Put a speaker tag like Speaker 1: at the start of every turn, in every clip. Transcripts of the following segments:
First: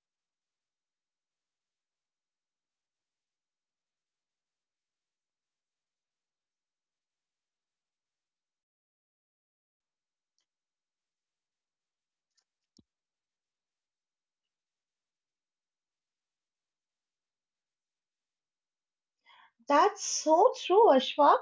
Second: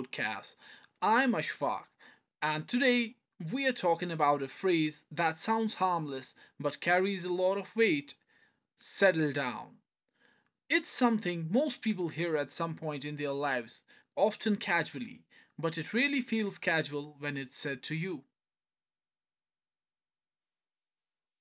Speaker 1: podcast. I'm Ashfaq, and today we are talking about a phrase that sounds harmless but carries a lot of weight settle down. It's something most people hear at some point in their lives, often casually, but it really feels casual when it's said to you.
Speaker 2: That's so true, Ashfaq.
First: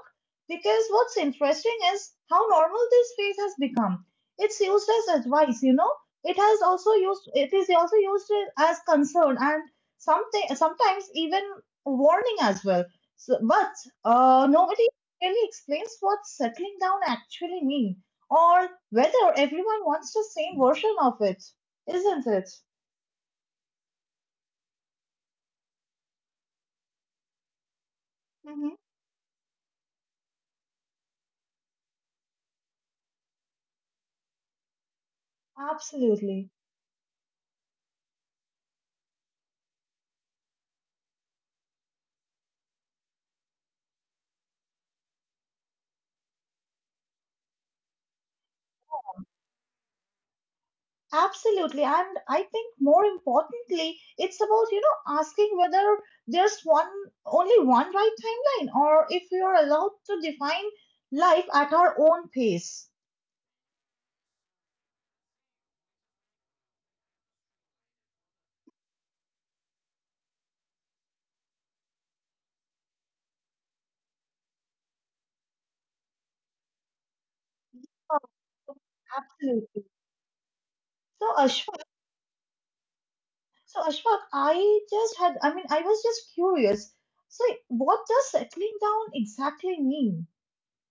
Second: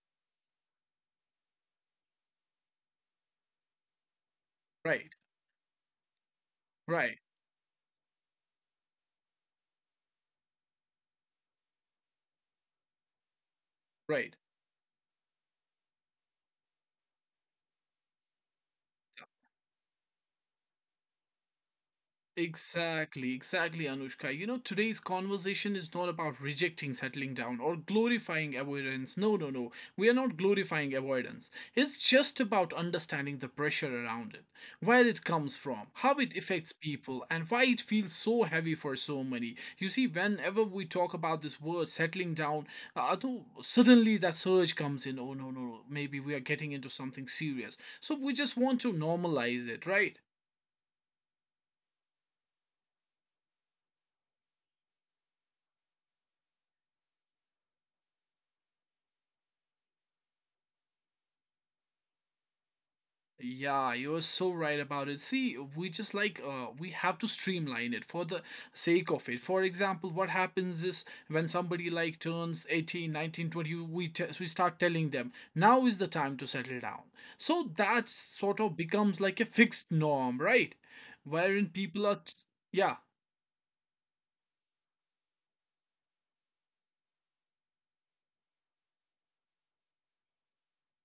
Speaker 2: Because what's interesting is how normal this phrase has become. It's used
Speaker 1: Right,
Speaker 2: as advice. It has also
Speaker 1: right,
Speaker 2: used. It is also used as concern and something sometimes even warning as well. So, but
Speaker 1: right.
Speaker 2: nobody really explains what settling down actually mean, or whether everyone wants the same version of it, isn't it?
Speaker 1: Exactly, exactly, Anushka. You know, today's conversation is not about rejecting settling down or glorifying
Speaker 2: Hmm.
Speaker 1: avoidance. No, no, no. We are not glorifying avoidance. It's just about understanding the pressure around it, where it comes from, how it
Speaker 2: Absolutely.
Speaker 1: affects people, and why it feels so heavy for so many. You see, whenever we talk about this word settling down, though suddenly that surge comes in. Oh, no, no, no. Maybe we are getting into something serious. So we just want to normalize it, right?
Speaker 2: Absolutely. And I think more importantly, it's about, asking whether there's one only one right timeline or if we are allowed to define life at our own pace.
Speaker 1: Yeah, you're so right about it. See, we just like we have to streamline it for the sake of it. For example, what happens is when somebody like turns 18, 19, 20, we start telling them, now is the time to settle down. So that
Speaker 2: Oh,
Speaker 1: sort of becomes like a fixed
Speaker 2: absolutely.
Speaker 1: norm, right?
Speaker 2: So
Speaker 1: Wherein
Speaker 2: Ashfaq,
Speaker 1: people are t- yeah,
Speaker 2: so Ashfaq, I mean, I was just curious. So what does settling down exactly mean?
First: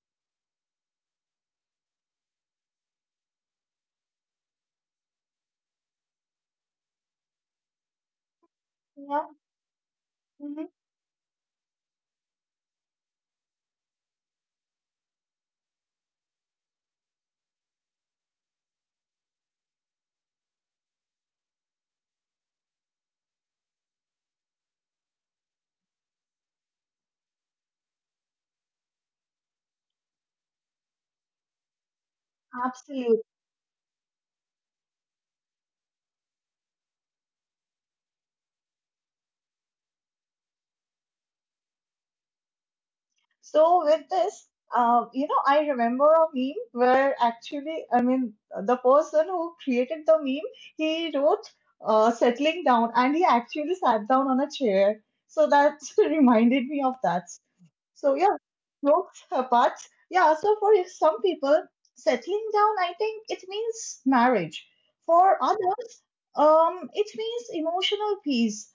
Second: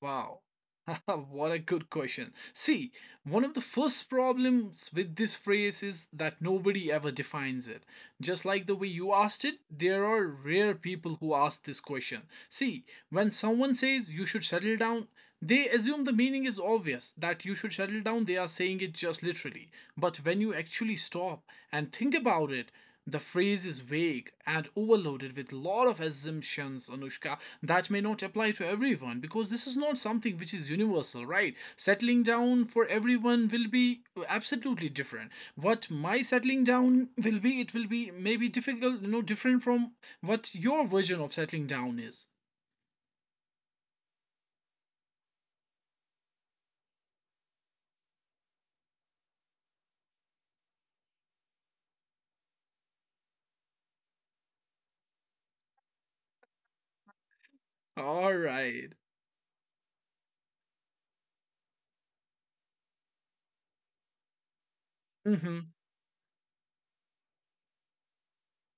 Speaker 1: Wow. what a good question. See, one of the first problems with this phrase is that nobody ever defines it. Just like the way you
Speaker 2: Yeah.
Speaker 1: asked it, there are rare people who ask this question. See, when someone says you should settle down, they assume the meaning is obvious, that you should settle down. They are saying it just literally. But when you actually stop and think about it, the phrase is vague and overloaded with a lot of assumptions, Anushka, that may not apply to everyone because this is not something which is universal, right? Settling down for
Speaker 2: Hmm.
Speaker 1: everyone will be absolutely different. What my settling down will be, it will be maybe difficult, you know, different from what your version of settling down is.
Speaker 2: So with this, I remember a meme where actually, I mean, the person who created the meme, he wrote settling down and he actually sat down on a chair. So that reminded me of that. So
Speaker 1: All
Speaker 2: yeah,
Speaker 1: right.
Speaker 2: jokes apart. Yeah, so for some people, settling down, I think it means marriage. For
Speaker 1: Mm-hmm.
Speaker 2: others, it means emotional peace,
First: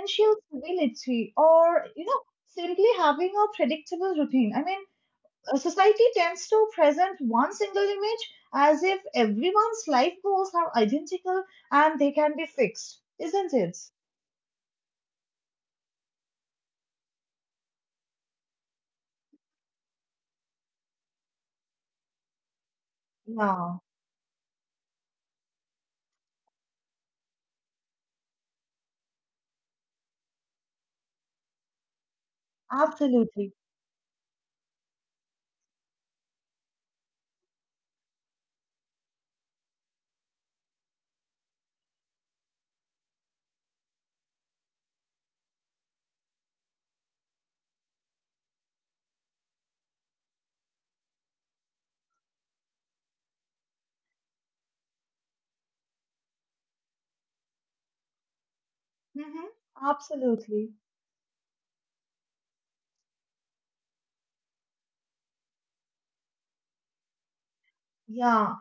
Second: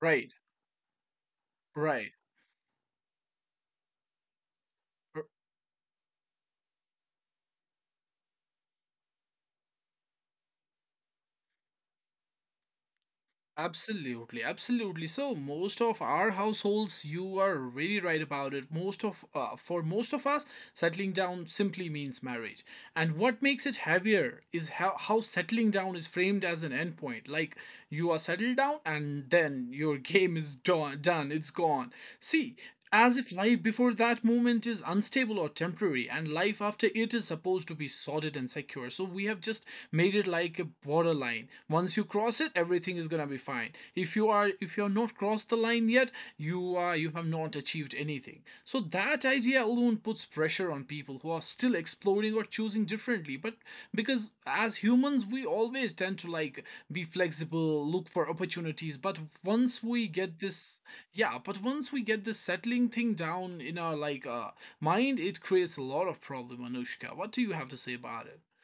Speaker 1: Right.
Speaker 2: stability, or
Speaker 1: Right.
Speaker 2: simply having a predictable routine. I mean,
Speaker 1: r-
Speaker 2: society tends to present one single image as if everyone's life goals are identical and they can be fixed, isn't it?
Speaker 1: Absolutely, absolutely. So most of our households, you are very right about it. Most of for most of us, settling down simply means marriage. And what makes it
Speaker 2: Yeah,
Speaker 1: heavier is how settling down is framed as an endpoint. Like you are settled down, and then your game is done. Done. It's gone. See, as if
Speaker 2: absolutely.
Speaker 1: life before that moment is unstable or temporary and life after it is supposed to be solid and secure, so we have just made it like a borderline. Once you cross it, everything is going to be fine. If you are, if you are not crossed the line yet, you are, you have not achieved anything. So that idea alone puts pressure on people who are still exploring or choosing differently, but because as humans we always tend to like be flexible, look for opportunities, but
Speaker 2: Mm-hmm.
Speaker 1: once we get
Speaker 2: Absolutely.
Speaker 1: this yeah, but once we get this settling thing down in our like mind, it creates a lot of problem, Anushka. What do you have to say about it?
Speaker 2: Yeah,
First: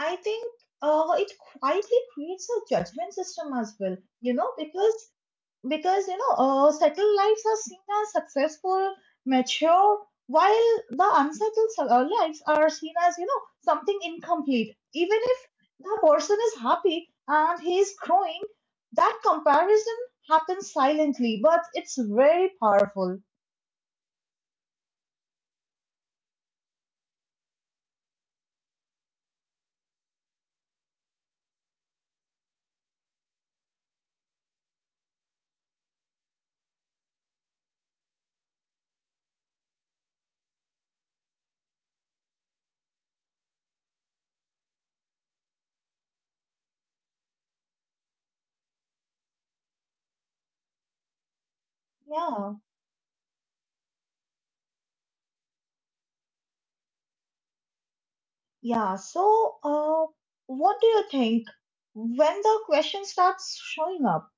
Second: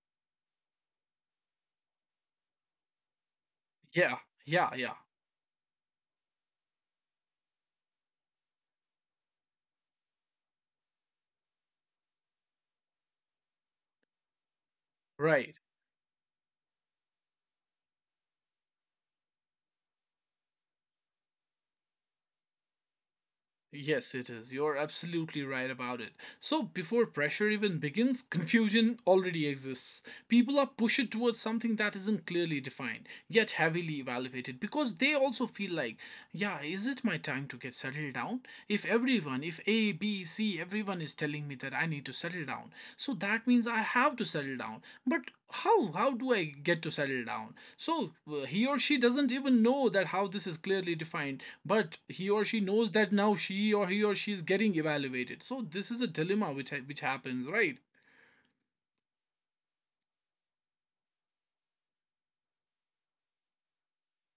Speaker 2: I think it quietly creates a judgment system as well,
Speaker 1: Yeah,
Speaker 2: you know,
Speaker 1: yeah, yeah.
Speaker 2: because because settled lives are seen as successful, mature, while the unsettled lives are seen as something incomplete. Even if
Speaker 1: Right.
Speaker 2: the person is happy and he is growing, that comparison happens silently, but it's very powerful.
Speaker 1: Yes, it is. You're absolutely right about it. So, before pressure even begins, confusion already exists. People are pushed towards something that isn't clearly defined, yet heavily evaluated, because they also feel like, yeah, is it my time to get settled down? If everyone, if A, B, C, everyone is telling me that I need to settle down, so that means I have to settle down. But how do I get to settle down, so he or she doesn't even know that how this is clearly defined, but he or
Speaker 2: Yeah,
Speaker 1: she knows that now she or he or she is getting evaluated. So this is a dilemma which happens, right?
Speaker 2: yeah. So, what do you think when the question starts showing up?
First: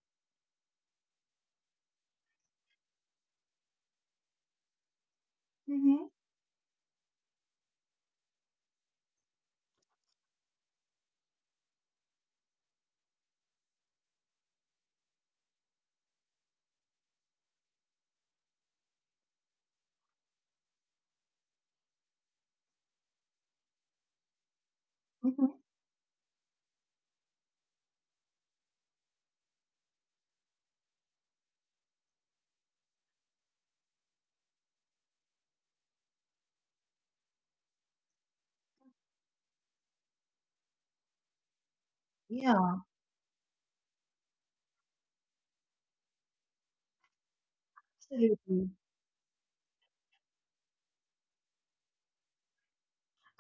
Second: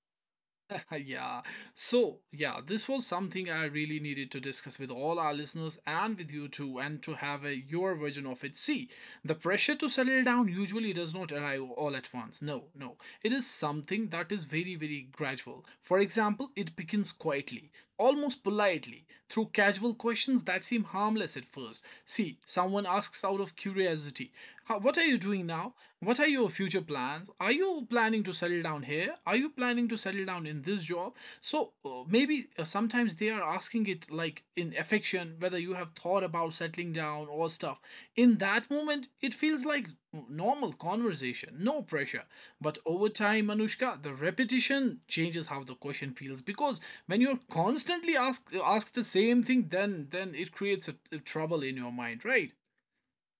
Speaker 1: yeah, so yeah, this was something I really needed to discuss with all our listeners
Speaker 2: Mm-hmm.
Speaker 1: and with you too, and to have a your version of it. See, the pressure to settle down usually does not arrive all at once. No, no, it is something that is very gradual. For example, it begins quietly, almost politely, through casual questions that seem harmless at first. See, someone asks out of curiosity, What are you doing
Speaker 2: Mm-hmm.
Speaker 1: now? What are your future plans? Are you planning to settle down here? Are you planning to settle down in this job?" So maybe sometimes they are asking it like in affection, whether you have thought about settling down or stuff. In that moment, it feels like normal conversation, no pressure.
Speaker 2: Yeah,
Speaker 1: But over time, Anushka, the repetition changes how the question feels, because when you're constantly asked
Speaker 2: absolutely.
Speaker 1: asked the same thing, then it creates a trouble in your mind, right?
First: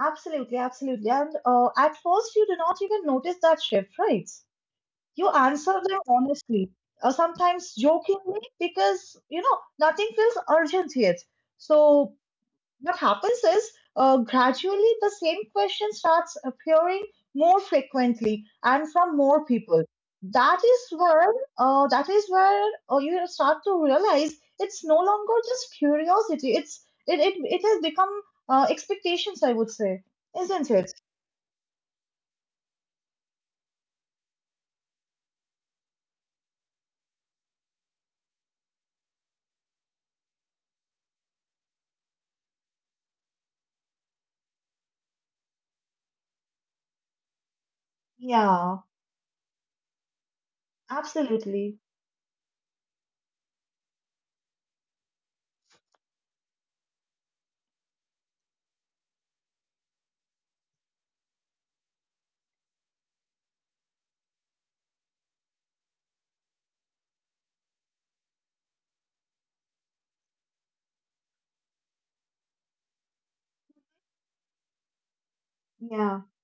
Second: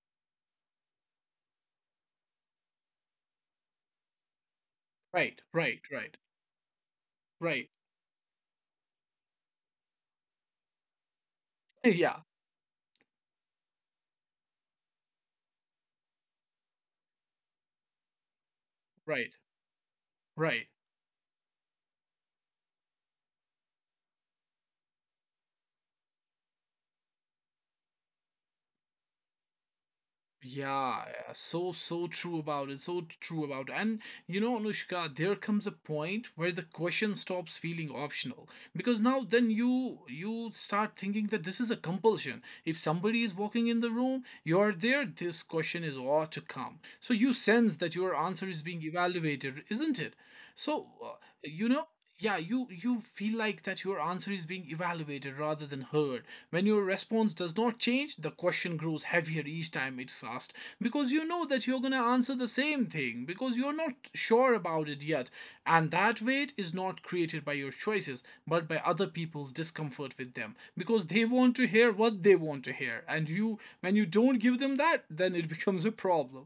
Speaker 2: Absolutely, absolutely. And at first, you do not even notice that shift, right? You
Speaker 1: Right,
Speaker 2: answer
Speaker 1: right,
Speaker 2: them
Speaker 1: right,
Speaker 2: honestly, or
Speaker 1: right.
Speaker 2: sometimes jokingly, because, nothing feels urgent yet. So
Speaker 1: yeah,
Speaker 2: what happens is gradually the same question starts appearing more frequently and from
Speaker 1: right,
Speaker 2: more people, that
Speaker 1: right.
Speaker 2: is where that is where you start to realize it's no longer just curiosity. It has become expectations, I would say, isn't it?
Speaker 1: Yeah, yeah, so so true about it. So true about it. And you know, Anushka, there comes a point where the question stops feeling optional, because now then you start thinking that this is a compulsion. If somebody is walking in the room, you're there, this question is ought to come. So you sense that your answer is
Speaker 2: Yeah,
Speaker 1: being evaluated, isn't it? So you
Speaker 2: absolutely.
Speaker 1: know, yeah, you feel like that your answer is being evaluated rather than heard. When your response does not change, the question grows heavier each time it's asked, because you know that you're going to answer the same thing, because you're not sure about it yet, and that weight is not created by your choices but by other people's discomfort with them, because they want to hear what they want to hear, and you, when you don't give them that, then it becomes a
Speaker 2: Yeah.
Speaker 1: problem.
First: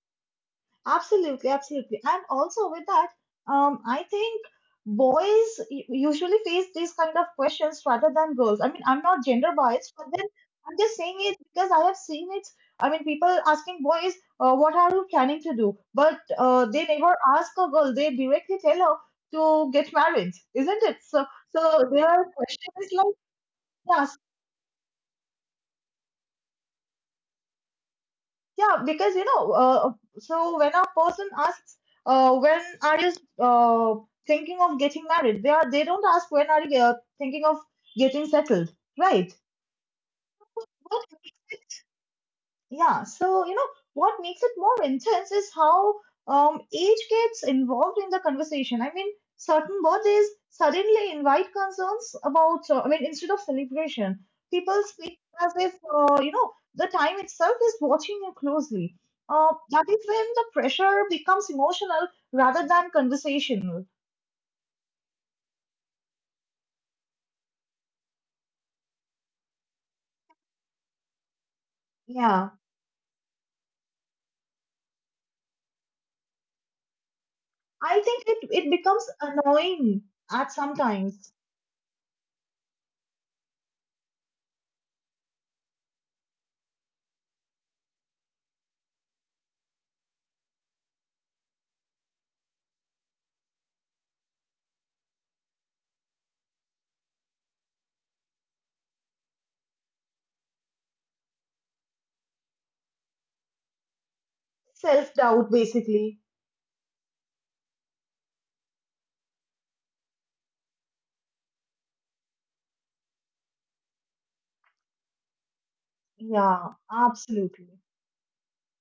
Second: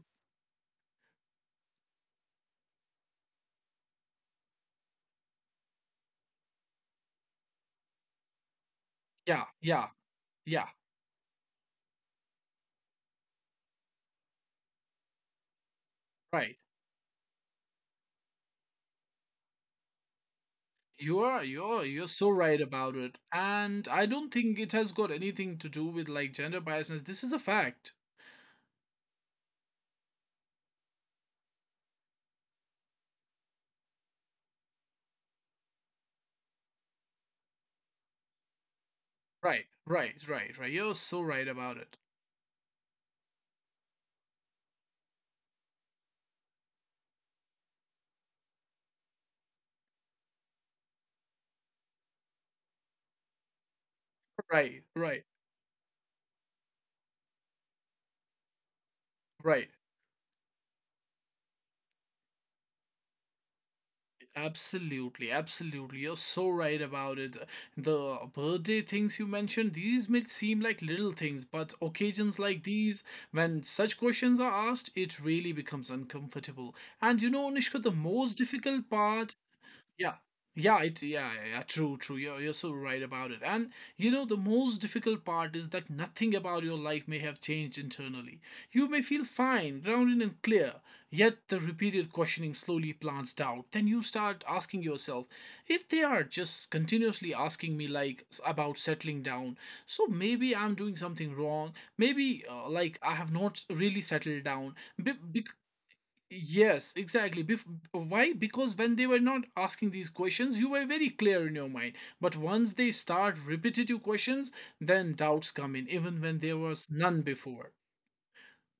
Speaker 2: Absolutely, absolutely. And also with that, I think boys usually face these kind of questions rather than girls. I mean, I'm not
Speaker 1: Yeah,
Speaker 2: gender
Speaker 1: yeah,
Speaker 2: biased, but then
Speaker 1: yeah,
Speaker 2: I'm just saying it because I have seen it. I mean, people asking boys, what are you planning to do? But
Speaker 1: right.
Speaker 2: they never ask a girl. They directly tell her to get married, isn't it?
Speaker 1: You
Speaker 2: So,
Speaker 1: are,
Speaker 2: so
Speaker 1: you're
Speaker 2: their
Speaker 1: so right
Speaker 2: question is
Speaker 1: about
Speaker 2: like,
Speaker 1: it. And I
Speaker 2: yeah.
Speaker 1: don't think it has got anything to do with like gender biasness. This is a fact.
Speaker 2: Yeah, because so when a person asks, when are you uh, thinking of getting married? They don't ask when are you thinking of getting settled, right?
Speaker 1: Right, right, right, right. You're
Speaker 2: But
Speaker 1: so right about it.
Speaker 2: yeah, so you know what makes it more intense is how age gets involved in the conversation. I mean, certain birthdays suddenly invite concerns about. I mean, instead of celebration, people
Speaker 1: Right,
Speaker 2: speak
Speaker 1: right,
Speaker 2: as if the time itself is watching you closely.
Speaker 1: right.
Speaker 2: That is when the pressure becomes emotional rather than conversational.
Speaker 1: Absolutely, absolutely. You're so right about it. The birthday things you mentioned, these may seem like little things, but occasions
Speaker 2: Yeah,
Speaker 1: like these, when such questions are asked, it really becomes uncomfortable. And you know, Nishka, the
Speaker 2: I think
Speaker 1: most
Speaker 2: it
Speaker 1: difficult
Speaker 2: becomes
Speaker 1: part.
Speaker 2: annoying
Speaker 1: Yeah.
Speaker 2: at
Speaker 1: Yeah, it
Speaker 2: sometimes.
Speaker 1: yeah, yeah, yeah, true, true. You're so right about it. And you know, the most difficult part is that nothing about your life may have changed internally. You may feel fine, grounded and clear, yet the repeated questioning slowly plants doubt. Then you start asking yourself, if they are just continuously asking me like about settling down, so maybe I'm doing something wrong. Maybe like I have not really settled down.
Speaker 2: Self
Speaker 1: Be- be-
Speaker 2: doubt, basically.
Speaker 1: Yes, exactly. Why? Because when they were not asking these questions, you were very clear in your mind. But once they start repetitive questions, then doubts come in, even when there
Speaker 2: Yeah,
Speaker 1: was none before.
Speaker 2: absolutely.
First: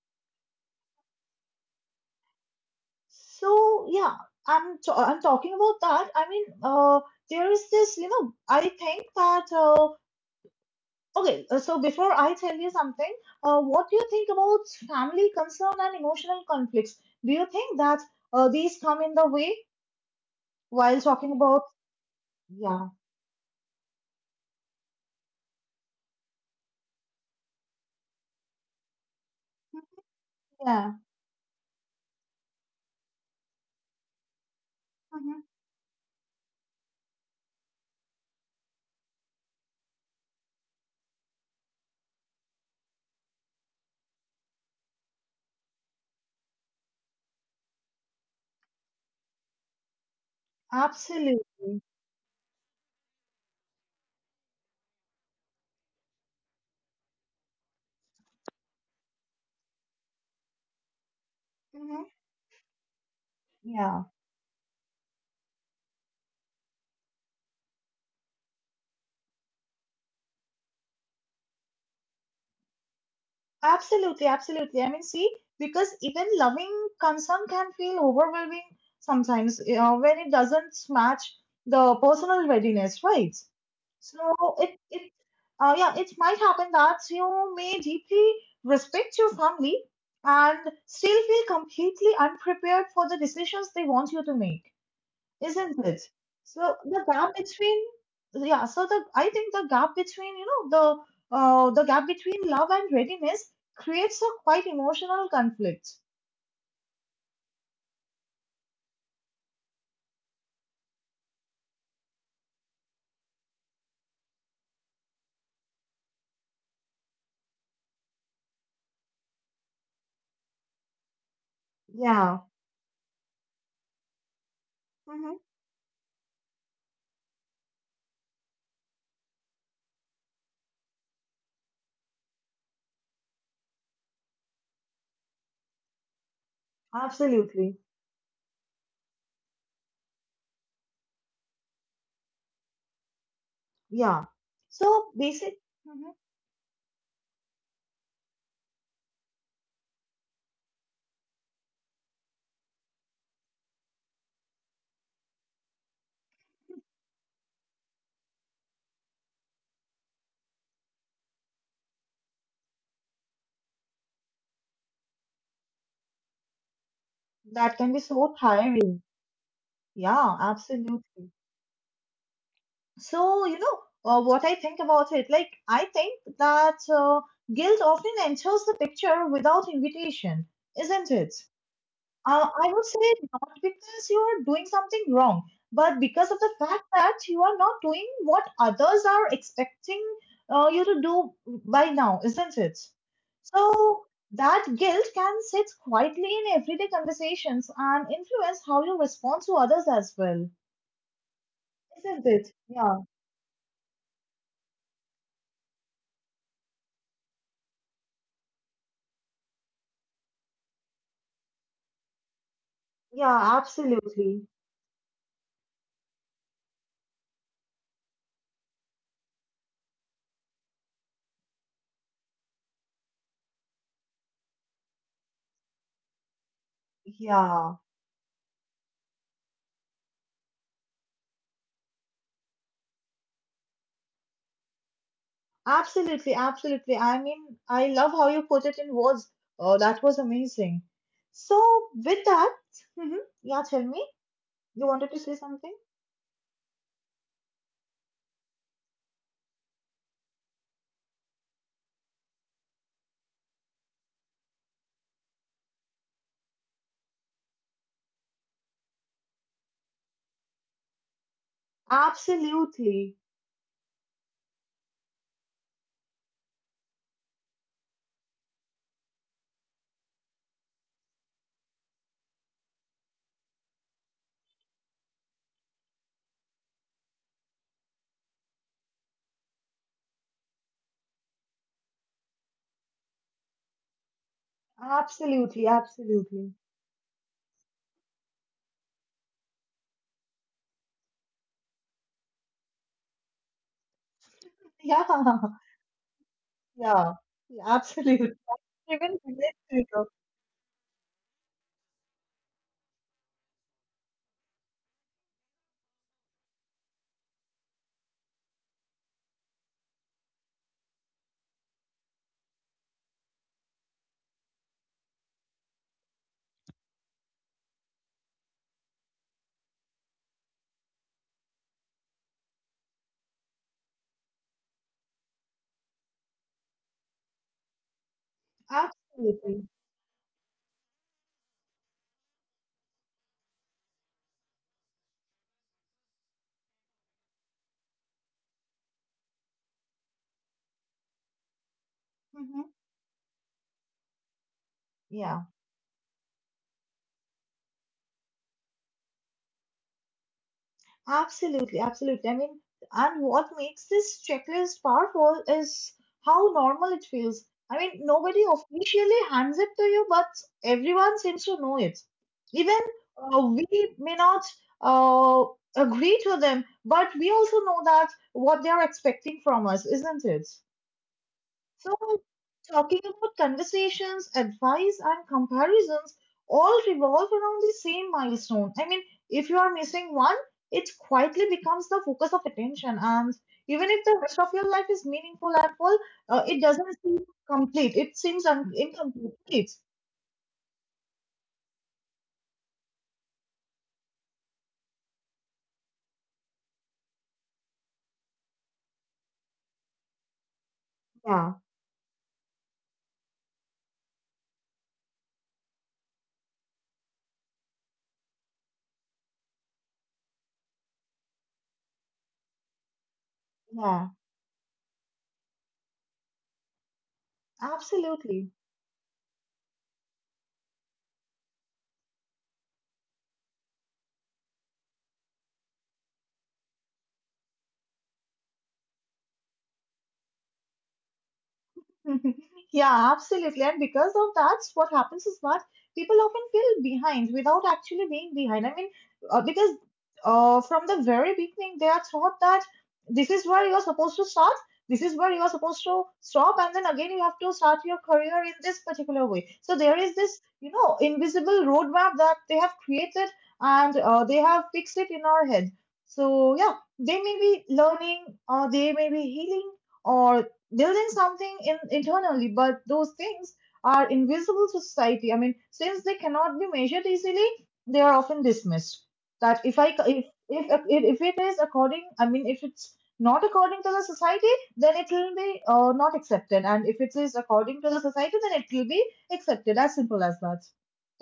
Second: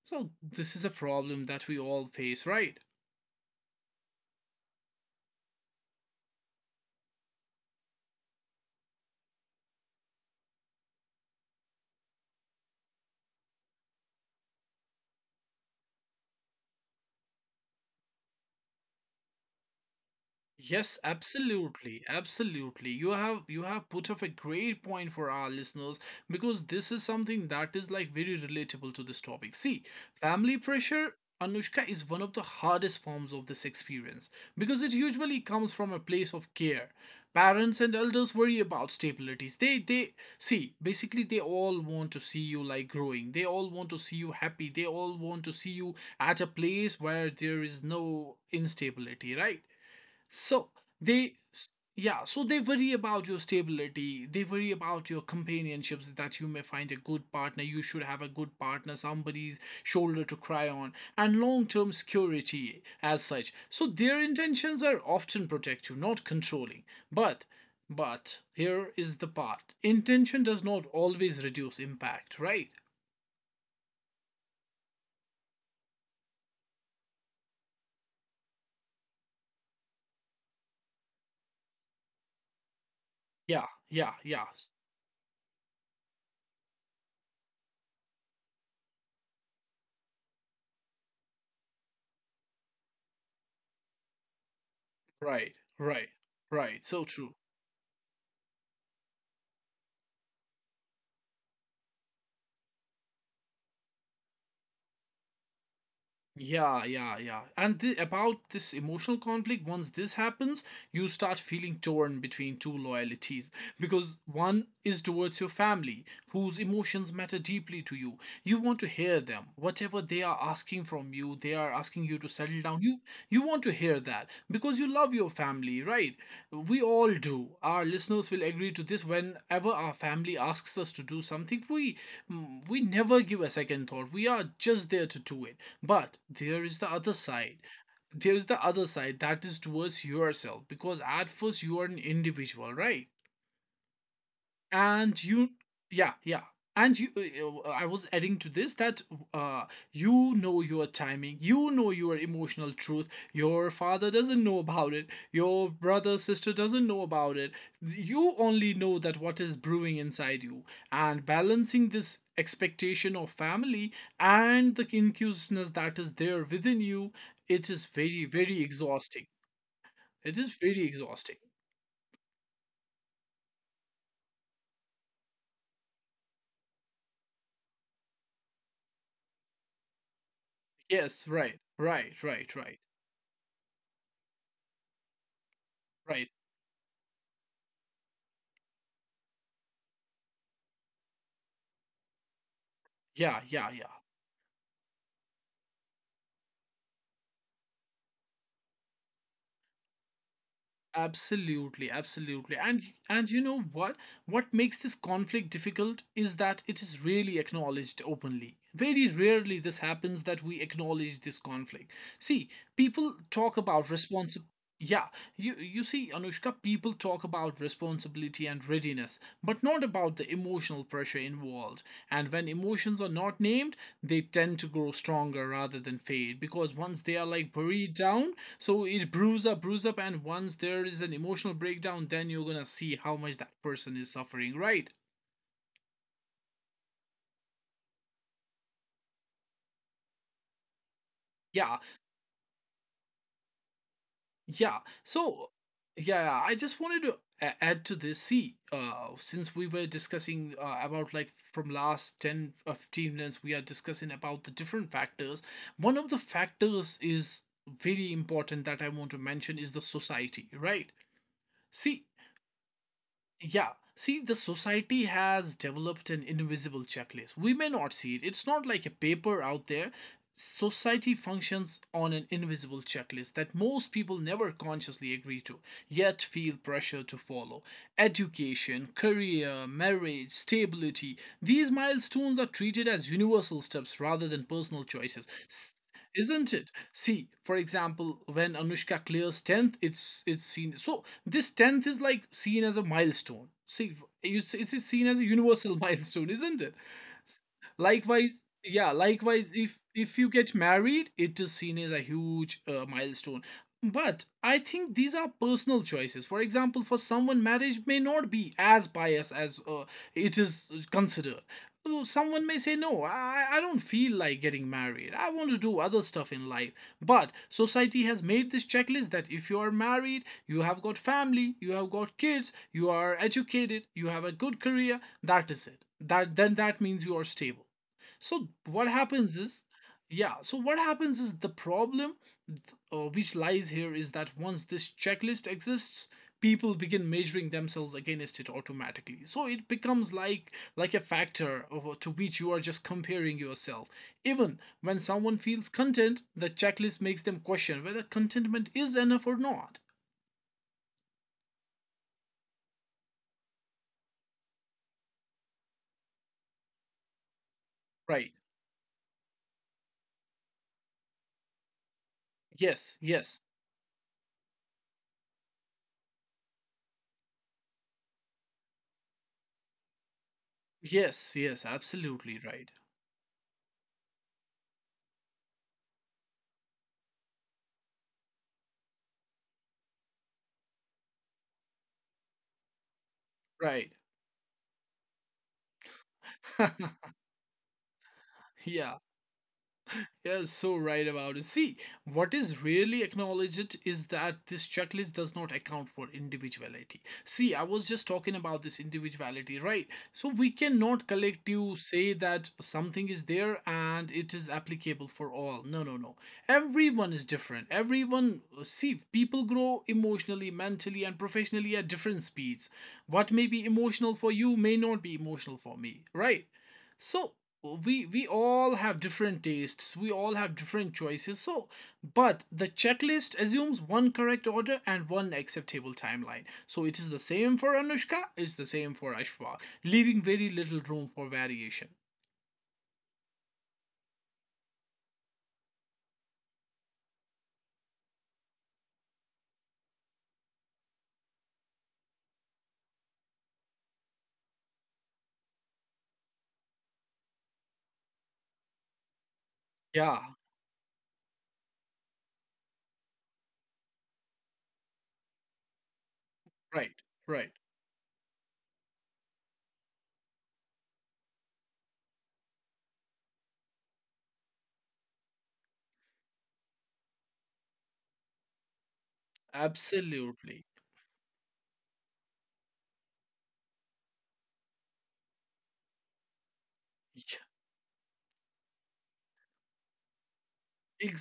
Speaker 1: So, this is a problem that we all face, right?
Speaker 2: So yeah, I'm talking about that. I mean, there is this, I think that okay. So before I tell you something, what do you think about family concern and emotional conflicts? Do you think that these come in the way
Speaker 1: Yes,
Speaker 2: while talking about.
Speaker 1: absolutely,
Speaker 2: Yeah,
Speaker 1: absolutely. You have put up a great point for our listeners, because this is something that is like very relatable to this topic. See, family
Speaker 2: yeah.
Speaker 1: pressure, Anushka, is one of the hardest forms of this experience, because it
Speaker 2: Hmm.
Speaker 1: usually comes from a place of care. Parents and elders worry about stabilities. They see, basically they all want to see you like growing. They all want to see you happy. They all want to see you at a place where there is no instability, right? So they,
Speaker 2: Absolutely.
Speaker 1: yeah, so they worry about your stability. They worry about your companionships, that you may find a good partner. You should have a good partner, somebody's shoulder to cry on, and long term
Speaker 2: Hmm.
Speaker 1: security as such. So
Speaker 2: Yeah.
Speaker 1: their intentions are often protective, not controlling. But but here is the part. Intention does not always reduce impact, right?
Speaker 2: Absolutely, absolutely. I mean, see, because even loving concern can feel overwhelming sometimes, when it doesn't match the personal readiness, right?
Speaker 1: Yeah, yeah,
Speaker 2: So
Speaker 1: yeah.
Speaker 2: it yeah, it might happen that you may deeply respect your family and still feel completely unprepared for the decisions they want you to make,
Speaker 1: Right,
Speaker 2: isn't it?
Speaker 1: right,
Speaker 2: So
Speaker 1: right.
Speaker 2: the
Speaker 1: So
Speaker 2: gap
Speaker 1: true.
Speaker 2: between yeah, so the I think the gap between love and readiness creates a quite emotional conflict.
Speaker 1: Yeah, yeah, yeah. And the, about this emotional conflict, once this happens, you start feeling torn between two loyalties, because one is towards your family, whose emotions matter deeply to you. You want to hear them. Whatever they are asking from you, they are asking you to
Speaker 2: Yeah.
Speaker 1: settle down. You want to hear that because you love your
Speaker 2: Hmm.
Speaker 1: family, right? We all do. Our listeners will agree to this. Whenever our family asks us to do something, we mm, we never give a second thought. We are just there to do it. But there is the other side,
Speaker 2: Absolutely.
Speaker 1: that is towards yourself, because at first you are an individual, right?
Speaker 2: Yeah. So
Speaker 1: And you,
Speaker 2: basic.
Speaker 1: yeah,
Speaker 2: Mhm.
Speaker 1: yeah, and you I was adding to this that uh, you know your timing, you know your emotional truth, your father doesn't know about it, your brother sister doesn't know about it, you only know that what is brewing inside you, and balancing this expectation of family and the inquisitiveness that is there within you, it
Speaker 2: That
Speaker 1: is
Speaker 2: can be
Speaker 1: very
Speaker 2: so
Speaker 1: very
Speaker 2: tiring.
Speaker 1: exhausting.
Speaker 2: Yeah,
Speaker 1: It is very
Speaker 2: absolutely.
Speaker 1: exhausting.
Speaker 2: So you know what I think about it. Like I think that guilt often enters the picture without invitation, isn't
Speaker 1: Yes,
Speaker 2: it?
Speaker 1: right, right, right,
Speaker 2: I
Speaker 1: right,
Speaker 2: would say not because you are doing something wrong, but
Speaker 1: right.
Speaker 2: because of the fact that you are not doing what others are expecting you to do by now, isn't it?
Speaker 1: Yeah.
Speaker 2: So that guilt can sit quietly in everyday conversations and influence how you respond to others as well,
Speaker 1: Absolutely,
Speaker 2: isn't it?
Speaker 1: absolutely. And
Speaker 2: Yeah,
Speaker 1: and you know what makes this conflict difficult is that it is rarely acknowledged openly. Very rarely this happens that we acknowledge this conflict. See, people
Speaker 2: yeah,
Speaker 1: talk about
Speaker 2: absolutely.
Speaker 1: responsibility. Yeah, you see, Anushka, people talk about responsibility and readiness, but not about the emotional pressure involved. And when emotions are not named, they tend to grow stronger rather than fade because once they are like
Speaker 2: Yeah.
Speaker 1: buried down, so it brews up, and once there is an emotional breakdown, then you're gonna see how much that person is suffering, right?
Speaker 2: Absolutely, absolutely. I mean, I love how you put it in words. Oh, that was amazing.
Speaker 1: Yeah,
Speaker 2: So, with that, hmm yeah, tell me,
Speaker 1: yeah.
Speaker 2: you wanted to say
Speaker 1: So,
Speaker 2: something?
Speaker 1: yeah, I just wanted to add to this. See, since we were discussing about like from last 10 or 15 minutes, we are discussing about the different factors. One of the factors is very important that I want to mention is the society, right? See,
Speaker 2: Absolutely,
Speaker 1: yeah. See, the society has developed an invisible checklist. We may not see it. It's not like a paper out there. Society functions on an invisible checklist that most people never consciously agree to, yet feel pressure to follow. Education, career, marriage, stability, these milestones are treated as universal steps rather than personal choices.
Speaker 2: absolutely, absolutely.
Speaker 1: Isn't it? See, for example, when Anushka clears 10th, it's seen, so this 10th is like seen as a milestone. See, it's seen as a universal milestone, isn't it?
Speaker 2: Yeah, yeah, yeah, absolutely.
Speaker 1: Likewise, yeah,
Speaker 2: Even
Speaker 1: likewise, if
Speaker 2: related to it.
Speaker 1: if you get married, it is seen as a huge milestone, but I think these are personal choices. For example, for someone marriage may not be as biased as it is considered. So someone may say no, I don't feel like getting married, I want to do other stuff in life, but society has made this checklist that if you are married, you have got family, you have got kids, you are educated, you have a good career, that is it, that then that means you are stable. So what happens is,
Speaker 2: Absolutely.
Speaker 1: yeah. So what happens is the problem, which lies here, is that once this checklist exists, people begin measuring themselves against it automatically. So it becomes like a factor of, to which you are
Speaker 2: Hmm.
Speaker 1: just comparing yourself. Even when someone
Speaker 2: Yeah.
Speaker 1: feels content, the checklist makes them question whether contentment is enough or not.
Speaker 2: Absolutely, absolutely. I mean, and what makes this checklist powerful is how normal it feels. I mean,
Speaker 1: Right.
Speaker 2: nobody officially hands it to you, but everyone seems to know it. Even
Speaker 1: Yes. Yes.
Speaker 2: we may not uh, agree to them, but we also know that what they are expecting from us, isn't it?
Speaker 1: Yes. Yes.
Speaker 2: So,
Speaker 1: Absolutely right.
Speaker 2: talking about conversations, advice, and comparisons all revolve around the same milestone. I mean, if you are missing one, it quietly becomes the focus of attention. And even
Speaker 1: Right.
Speaker 2: if the rest of your life is meaningful and full, it doesn't seem complete. It seems
Speaker 1: Yeah.
Speaker 2: incomplete.
Speaker 1: Yeah, so right about it. See, what is really acknowledged is that this checklist does not account for individuality. See, I was just talking about this individuality, right? So we cannot collect
Speaker 2: Yeah,
Speaker 1: you say that something is there and it is applicable for all. No, no, no. Everyone is different. Everyone, see, people grow emotionally, mentally, and professionally at different speeds. What may be
Speaker 2: yeah,
Speaker 1: emotional for you may not be emotional for me, right? So we
Speaker 2: absolutely.
Speaker 1: all have different tastes, we all have different choices, so but the checklist assumes one correct order and one acceptable timeline, so it is the same for Anushka, it's the same for Ashfaq, leaving very little room for variation.
Speaker 2: Yeah, absolutely. And because of that, what happens is that people often feel behind without actually being behind. I mean, because from the very beginning, they are taught that this is where you are supposed to start, this is where you are supposed to stop, and then again you have to start your career in this particular way. So there is
Speaker 1: Yeah,
Speaker 2: this, you know, invisible roadmap that they have created, and they have fixed it in our head. So yeah,
Speaker 1: right,
Speaker 2: they may
Speaker 1: right,
Speaker 2: be learning or they may be healing or building something in internally, but those things are invisible to society. I mean, since they cannot be measured easily, they are often dismissed. That if I if
Speaker 1: absolutely.
Speaker 2: if if it is according, I mean, if it's not according to the society, then it will be not accepted, and if it is
Speaker 1: Yeah.
Speaker 2: according to the society, then it will be accepted. As simple as that,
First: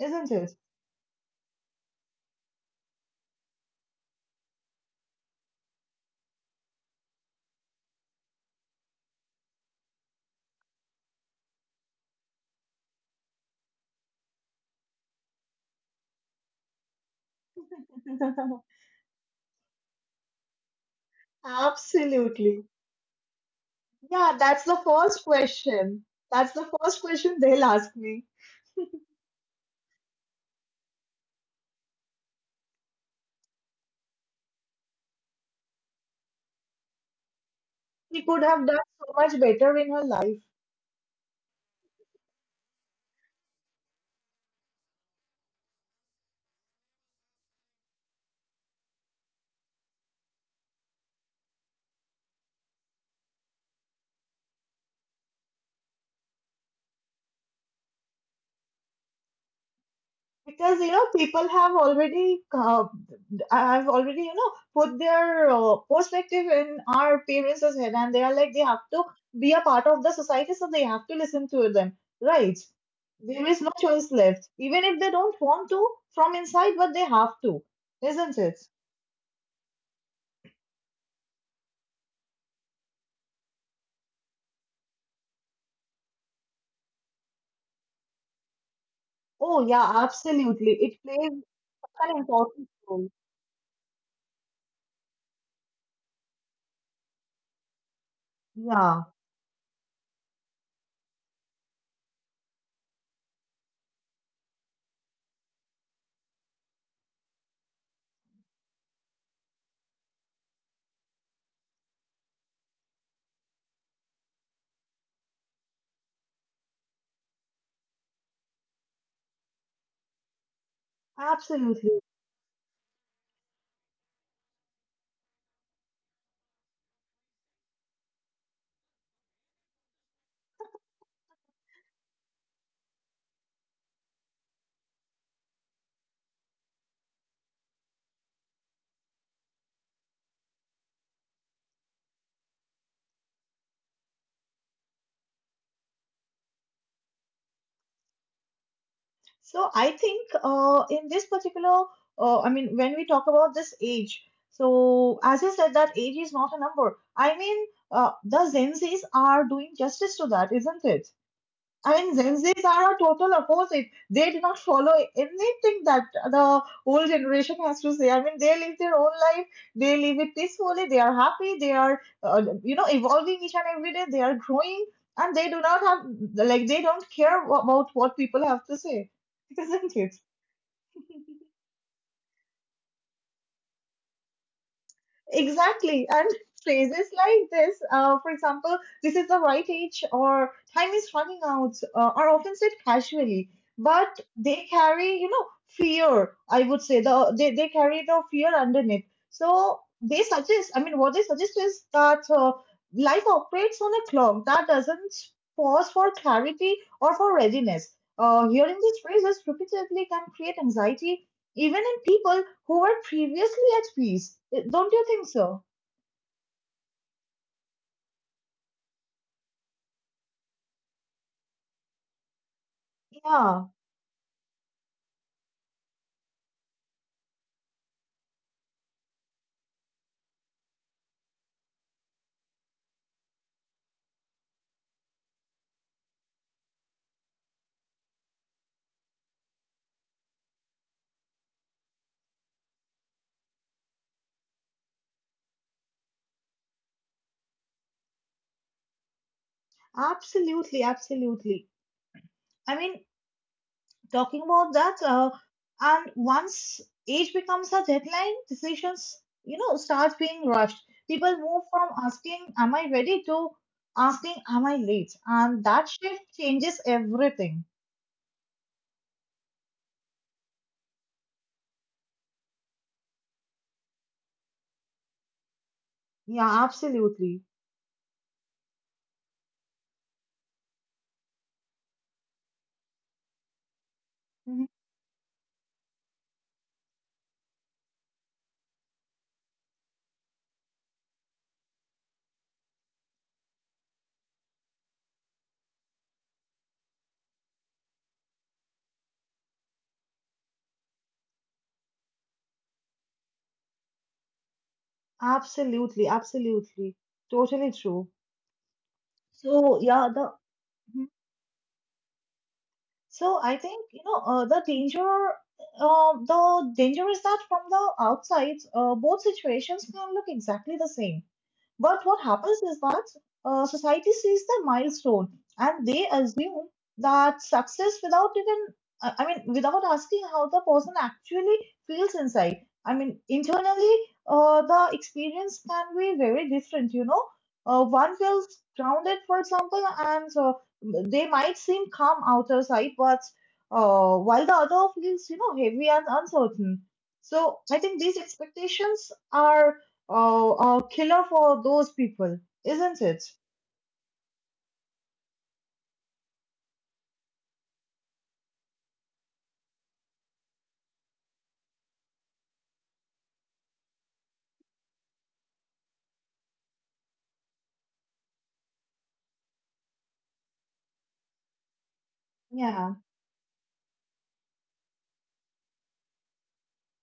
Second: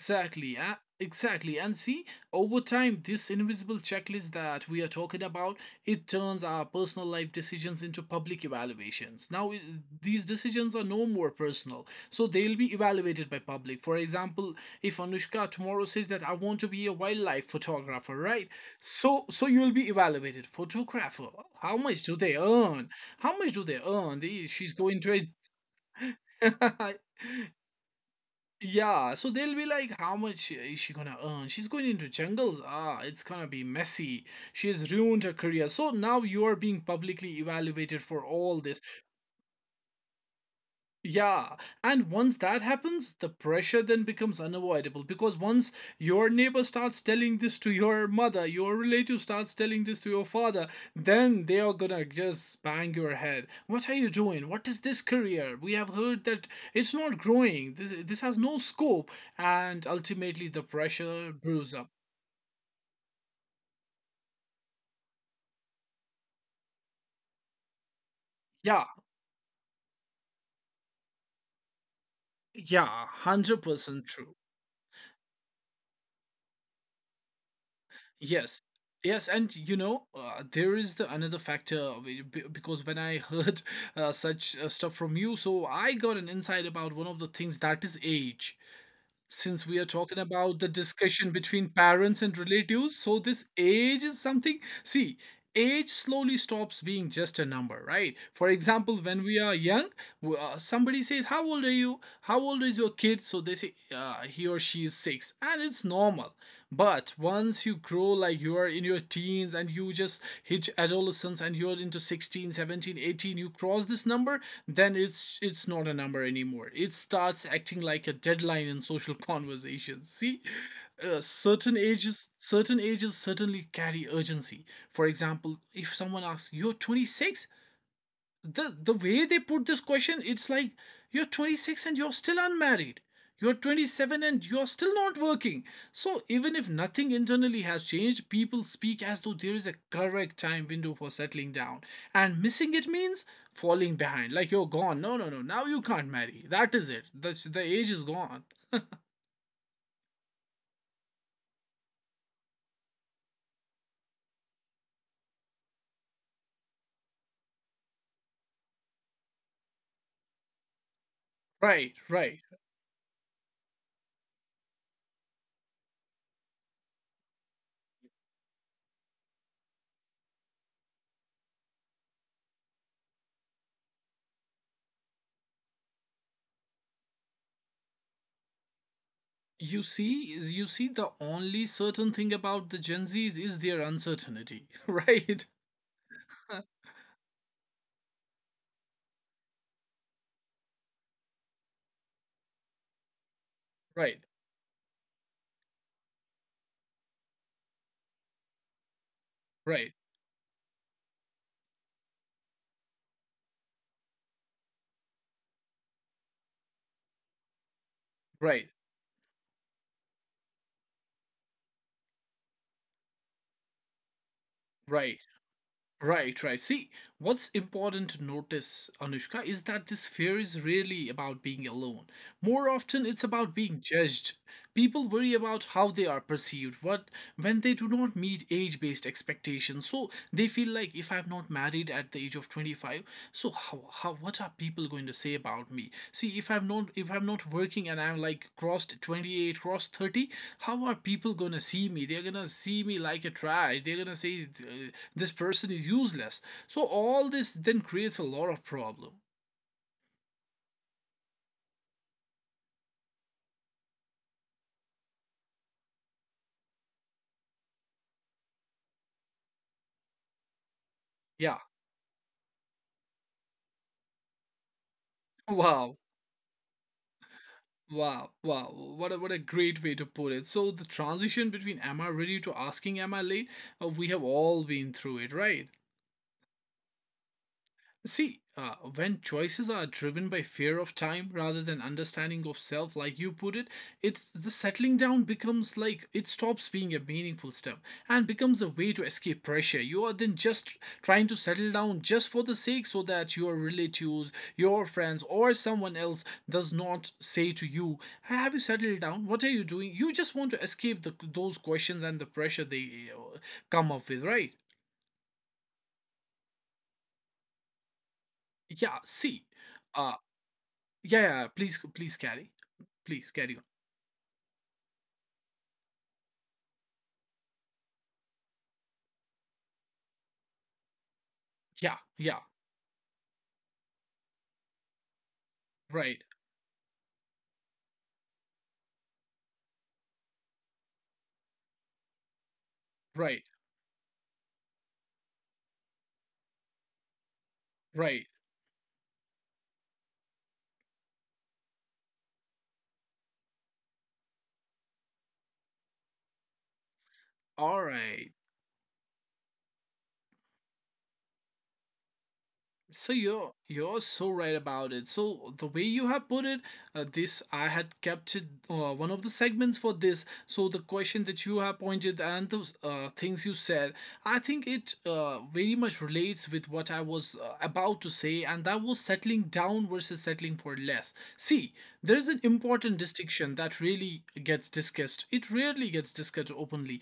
Speaker 2: isn't it?
Speaker 1: exactly. And see, over time, this invisible checklist that we are talking about, it turns our personal life decisions into public evaluations. Now, these decisions are no more personal, so they'll be evaluated by public. For example, if Anushka tomorrow says that I want to be a wildlife photographer, right? So, you'll be evaluated. Photographer, how much do they
Speaker 2: Absolutely.
Speaker 1: earn? How much do they earn?
Speaker 2: Yeah,
Speaker 1: They,
Speaker 2: that's
Speaker 1: she's
Speaker 2: the
Speaker 1: going to
Speaker 2: first question. That's the
Speaker 1: a
Speaker 2: first question they'll ask me.
Speaker 1: yeah, so they'll be like, how much is she gonna earn? She's going into jungles. Ah, it's gonna be messy. She has ruined her career. So now you are being publicly evaluated
Speaker 2: She
Speaker 1: for
Speaker 2: could
Speaker 1: all
Speaker 2: have done
Speaker 1: this.
Speaker 2: so much better in her life
Speaker 1: Yeah, and once that happens, the pressure then becomes unavoidable because once your neighbor starts telling this to your mother, your relative starts telling this to your father, then they are gonna just bang your head. What are you doing? What is this career? We have heard that it's not growing. This has no scope, and ultimately the
Speaker 2: because
Speaker 1: pressure
Speaker 2: people have
Speaker 1: brews up.
Speaker 2: already uh, have already you know put their perspective in our parents' head, and they are like they have
Speaker 1: Yeah,
Speaker 2: to be a part of the society, so they have to listen to them, right.
Speaker 1: yeah, one
Speaker 2: There is
Speaker 1: hundred
Speaker 2: no
Speaker 1: percent
Speaker 2: choice
Speaker 1: true.
Speaker 2: left, even if they don't want to from inside, but they have to, isn't it?
Speaker 1: Yes. Yes, and you know, there is the another factor of it, because when I heard such stuff from you, so I got an insight about one of the things that is age.
Speaker 2: Oh
Speaker 1: Since we are
Speaker 2: yeah,
Speaker 1: talking about the
Speaker 2: absolutely, it
Speaker 1: discussion
Speaker 2: plays
Speaker 1: between
Speaker 2: an
Speaker 1: parents and
Speaker 2: important
Speaker 1: relatives,
Speaker 2: role.
Speaker 1: so this age is something. See, age slowly stops being just a number, right? For example,
Speaker 2: Yeah,
Speaker 1: when we are young, somebody says, "How old are you? How old is your kid?" So they say, "He or she is six," and it's normal. But once you grow, like you are in your teens and you just hit adolescence and you're into 16, 17, 18, you cross this number, then it's not a number anymore. It starts acting like a deadline in social conversations. See? Certain
Speaker 2: absolutely.
Speaker 1: ages, certain ages certainly carry urgency. For example, if someone asks, "You're 26." The way they put this question, it's like, "You're 26 and you're still unmarried, you're 27 and you're still not working." So even if nothing internally has changed, people speak as though there is a correct time window for settling down, and missing it means falling behind, like you're gone, no no no, now you can't marry, that is it, the age is gone.
Speaker 2: So I think in this particular, I mean, when we talk about this age, so as I said, that age is not a number. I mean, the Gen Zs are doing justice to that, isn't it?
Speaker 1: Right,
Speaker 2: I mean,
Speaker 1: right,
Speaker 2: Gen Zs are a total opposite. They do not follow anything that the old generation has to say. I mean, they live their own life. They live it peacefully. They are happy. They are, evolving each and every day. They are growing, and they do not have like they don't care about what people have to say, isn't it?
Speaker 1: you see the only certain thing about the Gen Z's is their uncertainty. Right.
Speaker 2: Exactly. And phrases like this, for example, this is the right age or time is running out, are often said casually, but
Speaker 1: Right,
Speaker 2: they carry, fear. I would say they carry the fear underneath. So
Speaker 1: right,
Speaker 2: they suggest, I mean, what they suggest is that life operates on a clock that doesn't pause for clarity or for readiness.
Speaker 1: right.
Speaker 2: Hearing these phrases repeatedly can create anxiety even in people who were previously at peace. Don't you
Speaker 1: Right,
Speaker 2: think so?
Speaker 1: right, right. See, what's important to notice, Anushka, is that this fear is really about being alone. More often, it's about
Speaker 2: Yeah,
Speaker 1: being judged. People worry about how they are perceived, what when they do not meet age based expectations, so they feel like, if I'm not married at the age of 25, so how what are people going to say about me? See, if I'm not, if I'm not working and I'm like crossed 28, crossed 30, how are people going to see me? They're going to see me like a trash. They're going to say, this person is useless. So all this then creates a lot of problem.
Speaker 2: absolutely, absolutely. I mean, talking about that, and once age becomes a deadline, decisions, start being rushed. People
Speaker 1: Yeah.
Speaker 2: move from asking, "Am I ready?" to asking, "Am I late?" And that
Speaker 1: Wow.
Speaker 2: shift changes everything.
Speaker 1: Wow, wow, what a great way to put it. So, the transition between am I ready to asking am I late, we have all been through it, right?
Speaker 2: Yeah, absolutely.
Speaker 1: See, when choices are driven by fear of time rather than understanding of self, like you put it, it's the
Speaker 2: Mhm.
Speaker 1: settling down becomes like it stops being a meaningful step and becomes a way to escape pressure. You are then just trying to settle down just for the sake, so that your relatives, your friends, or someone else does not say to you, "Hey, have you settled down? What are you doing?" You just want to escape the, those questions and the pressure they come up with, right?
Speaker 2: Absolutely, absolutely. Totally true.
Speaker 1: Yeah. See.
Speaker 2: So, yeah,
Speaker 1: uh,
Speaker 2: the hmm.
Speaker 1: Yeah, yeah, please carry. Please
Speaker 2: So I
Speaker 1: carry on.
Speaker 2: think the danger. The danger is that from the outside, both situations can look exactly the same.
Speaker 1: Yeah,
Speaker 2: But what
Speaker 1: yeah.
Speaker 2: happens is that society sees the milestone, and they
Speaker 1: Right.
Speaker 2: assume that success without even, I mean, without asking how the person actually feels inside. I mean,
Speaker 1: Right.
Speaker 2: internally, the experience can be very different. One
Speaker 1: Right.
Speaker 2: feels grounded, for example, and they might seem calm outer side, but while the other feels, heavy and uncertain. So I
Speaker 1: All
Speaker 2: think these
Speaker 1: right.
Speaker 2: expectations are, oh, a killer for those people, isn't
Speaker 1: So
Speaker 2: it?
Speaker 1: you're so right about it. So the way you have put it, this I had captured one of the segments for this. So the question that you have pointed and those things you said, I think it very much relates with what I was about to say, and that was settling down versus settling for less. See, there's an
Speaker 2: Yeah.
Speaker 1: important distinction that really gets discussed. It rarely gets discussed openly.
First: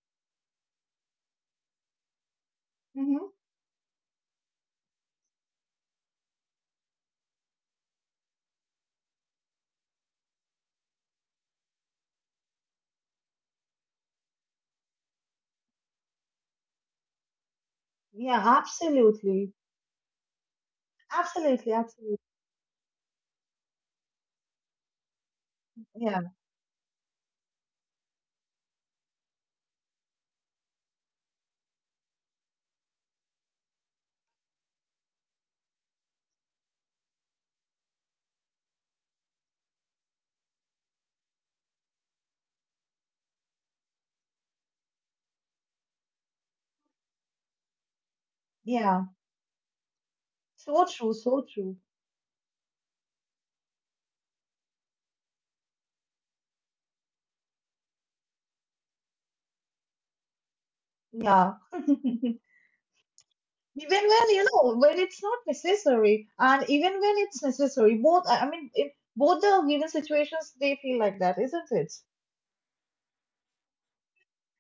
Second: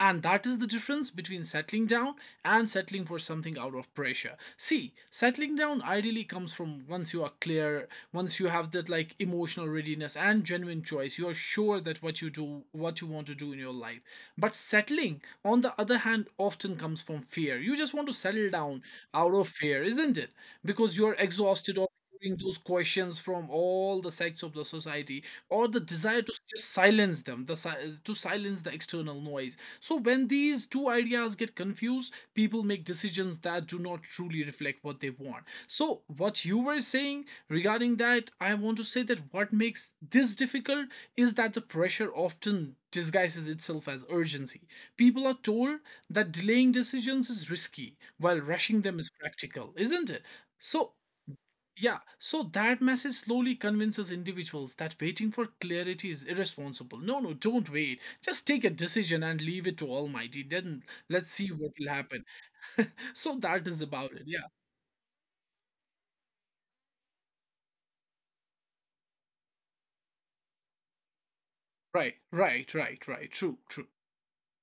Speaker 1: And that is the difference between settling down and settling for
Speaker 2: Mm-hmm.
Speaker 1: something out of pressure. See, settling down ideally comes from once you are clear, once you have that like emotional readiness and genuine choice, you are sure that what you do, what you want to do in your life. But settling, on the other hand, often comes from fear. You just want to
Speaker 2: Yeah,
Speaker 1: settle down out of
Speaker 2: absolutely.
Speaker 1: fear, isn't it? Because you're
Speaker 2: Absolutely,
Speaker 1: exhausted of
Speaker 2: absolutely.
Speaker 1: hearing those questions from all the sects of the society, or the desire
Speaker 2: Yeah,
Speaker 1: to just silence them, to silence the external noise. So when these two ideas get confused, people make decisions that do not truly reflect what they want. So what you were saying regarding that, I want to say that what makes this difficult is that the pressure often disguises itself as urgency. People are told that delaying decisions is risky while rushing them
Speaker 2: yeah.
Speaker 1: is practical, isn't it?
Speaker 2: So
Speaker 1: So,
Speaker 2: true, so true.
Speaker 1: yeah, so that message slowly convinces individuals that waiting for clarity is irresponsible. No, no, don't wait. Just take a decision and leave it to Almighty. Then let's see
Speaker 2: Yeah.
Speaker 1: what will happen.
Speaker 2: Even
Speaker 1: So that is about
Speaker 2: when,
Speaker 1: it. Yeah.
Speaker 2: when it's not necessary, and even when it's necessary, both, I mean, in both the given situations, they feel like that, isn't it?
Speaker 1: Right, right, right, right. True, true.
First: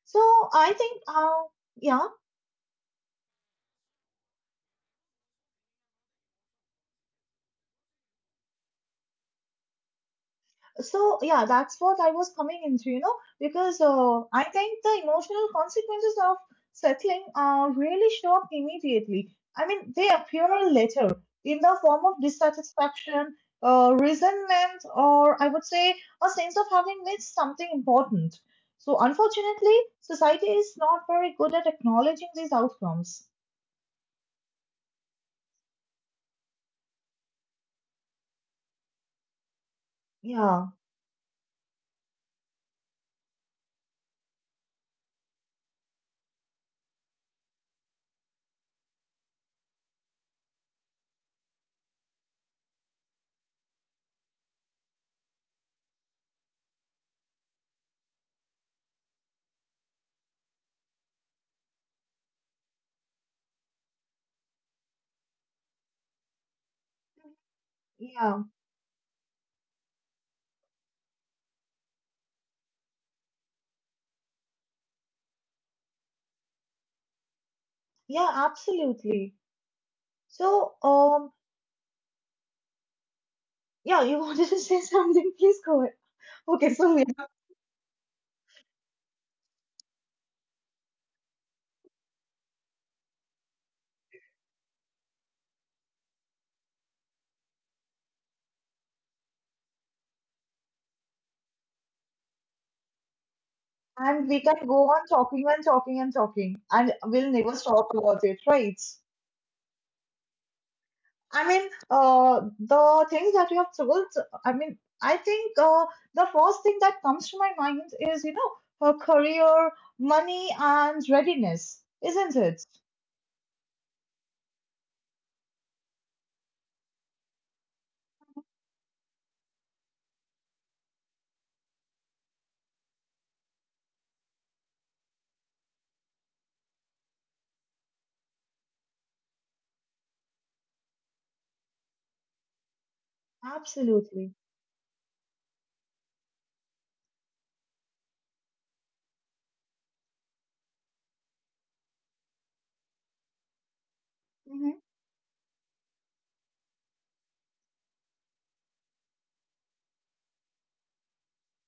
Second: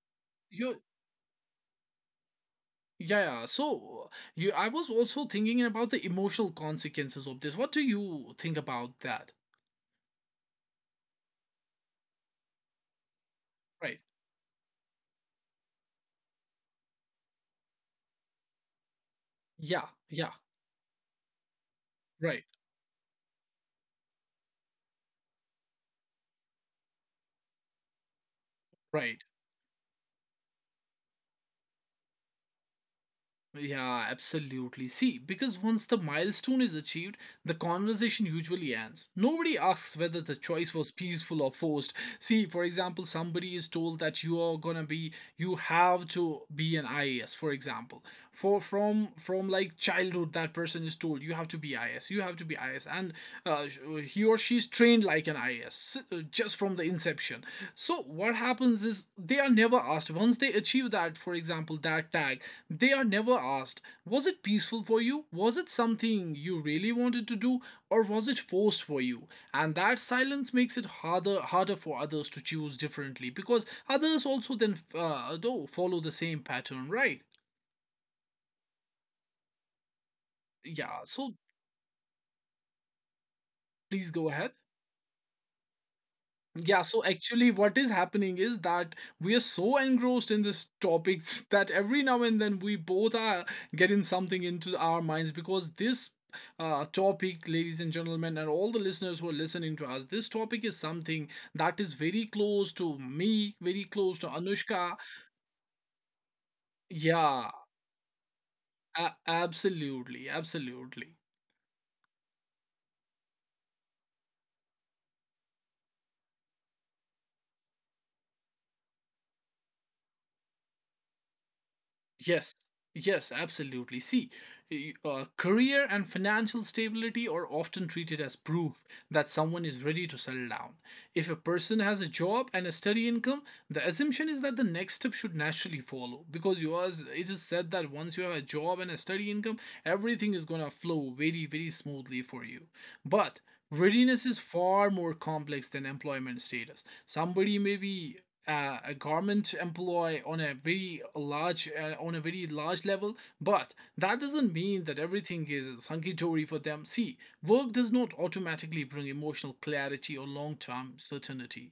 Speaker 2: So I
Speaker 1: You
Speaker 2: think, yeah,
Speaker 1: Yeah, yeah. So you I was also thinking about the emotional consequences of this. What do you think about that?
Speaker 2: so yeah, that's what I was coming into, because
Speaker 1: Right.
Speaker 2: I think the emotional consequences of settling really show up immediately. I
Speaker 1: Yeah,
Speaker 2: mean, they
Speaker 1: yeah.
Speaker 2: appear later in the form of
Speaker 1: Right,
Speaker 2: dissatisfaction, resentment, or I would say a sense of having missed something important. So
Speaker 1: right.
Speaker 2: unfortunately, society is not very good at acknowledging these outcomes.
Speaker 1: Yeah, absolutely. See, because once the milestone is achieved, the conversation usually ends. Nobody asks whether the
Speaker 2: Yeah,
Speaker 1: choice was peaceful or forced. See, for example, somebody is told that you are gonna be, you have to be an IAS, for example. For from like childhood that person is told you have to be is, you have to be is, and uh, he or she is trained like an is, just from the inception. So what happens is they are never asked once they achieve that, for example that tag, they are never asked, was it peaceful for you? Was it something you really wanted to do, or was it
Speaker 2: yeah,
Speaker 1: forced for you? And that silence makes it harder for others to choose differently, because others also then do follow the same pattern, right?
Speaker 2: yeah, absolutely. So
Speaker 1: Yeah, so
Speaker 2: yeah,
Speaker 1: please
Speaker 2: you
Speaker 1: go
Speaker 2: wanted
Speaker 1: ahead.
Speaker 2: to say something? Please go. Okay,
Speaker 1: Yeah,
Speaker 2: so
Speaker 1: so
Speaker 2: we
Speaker 1: actually, what is happening is that we are so engrossed in this topics that every now and then we both are getting something into our minds, because this topic, ladies and gentlemen, and all the listeners who are listening to us, this topic is something that is very close to me, very close to
Speaker 2: and we can go
Speaker 1: Anushka.
Speaker 2: on talking and talking and talking, and we'll
Speaker 1: Yeah,
Speaker 2: never stop about it, right?
Speaker 1: absolutely, absolutely.
Speaker 2: I mean, the things that we have traveled. I mean, I think the first thing that comes to my mind is, you know, her career, money, and readiness, isn't
Speaker 1: Yes,
Speaker 2: it?
Speaker 1: yes, absolutely. See, career and financial stability are often treated as proof that someone is ready to settle down. If a person has a job and a steady income, the assumption is that the next step should naturally follow, because you are, it is said that once you have a job and a steady income, everything is going to flow very, very smoothly for you. But readiness is
Speaker 2: Absolutely.
Speaker 1: far more complex than employment status. Somebody may be a garment employee on a very large level, but that doesn't
Speaker 2: Mm-hmm.
Speaker 1: mean that everything is hunky-dory for them. See, work does not automatically bring emotional clarity or long-term certainty.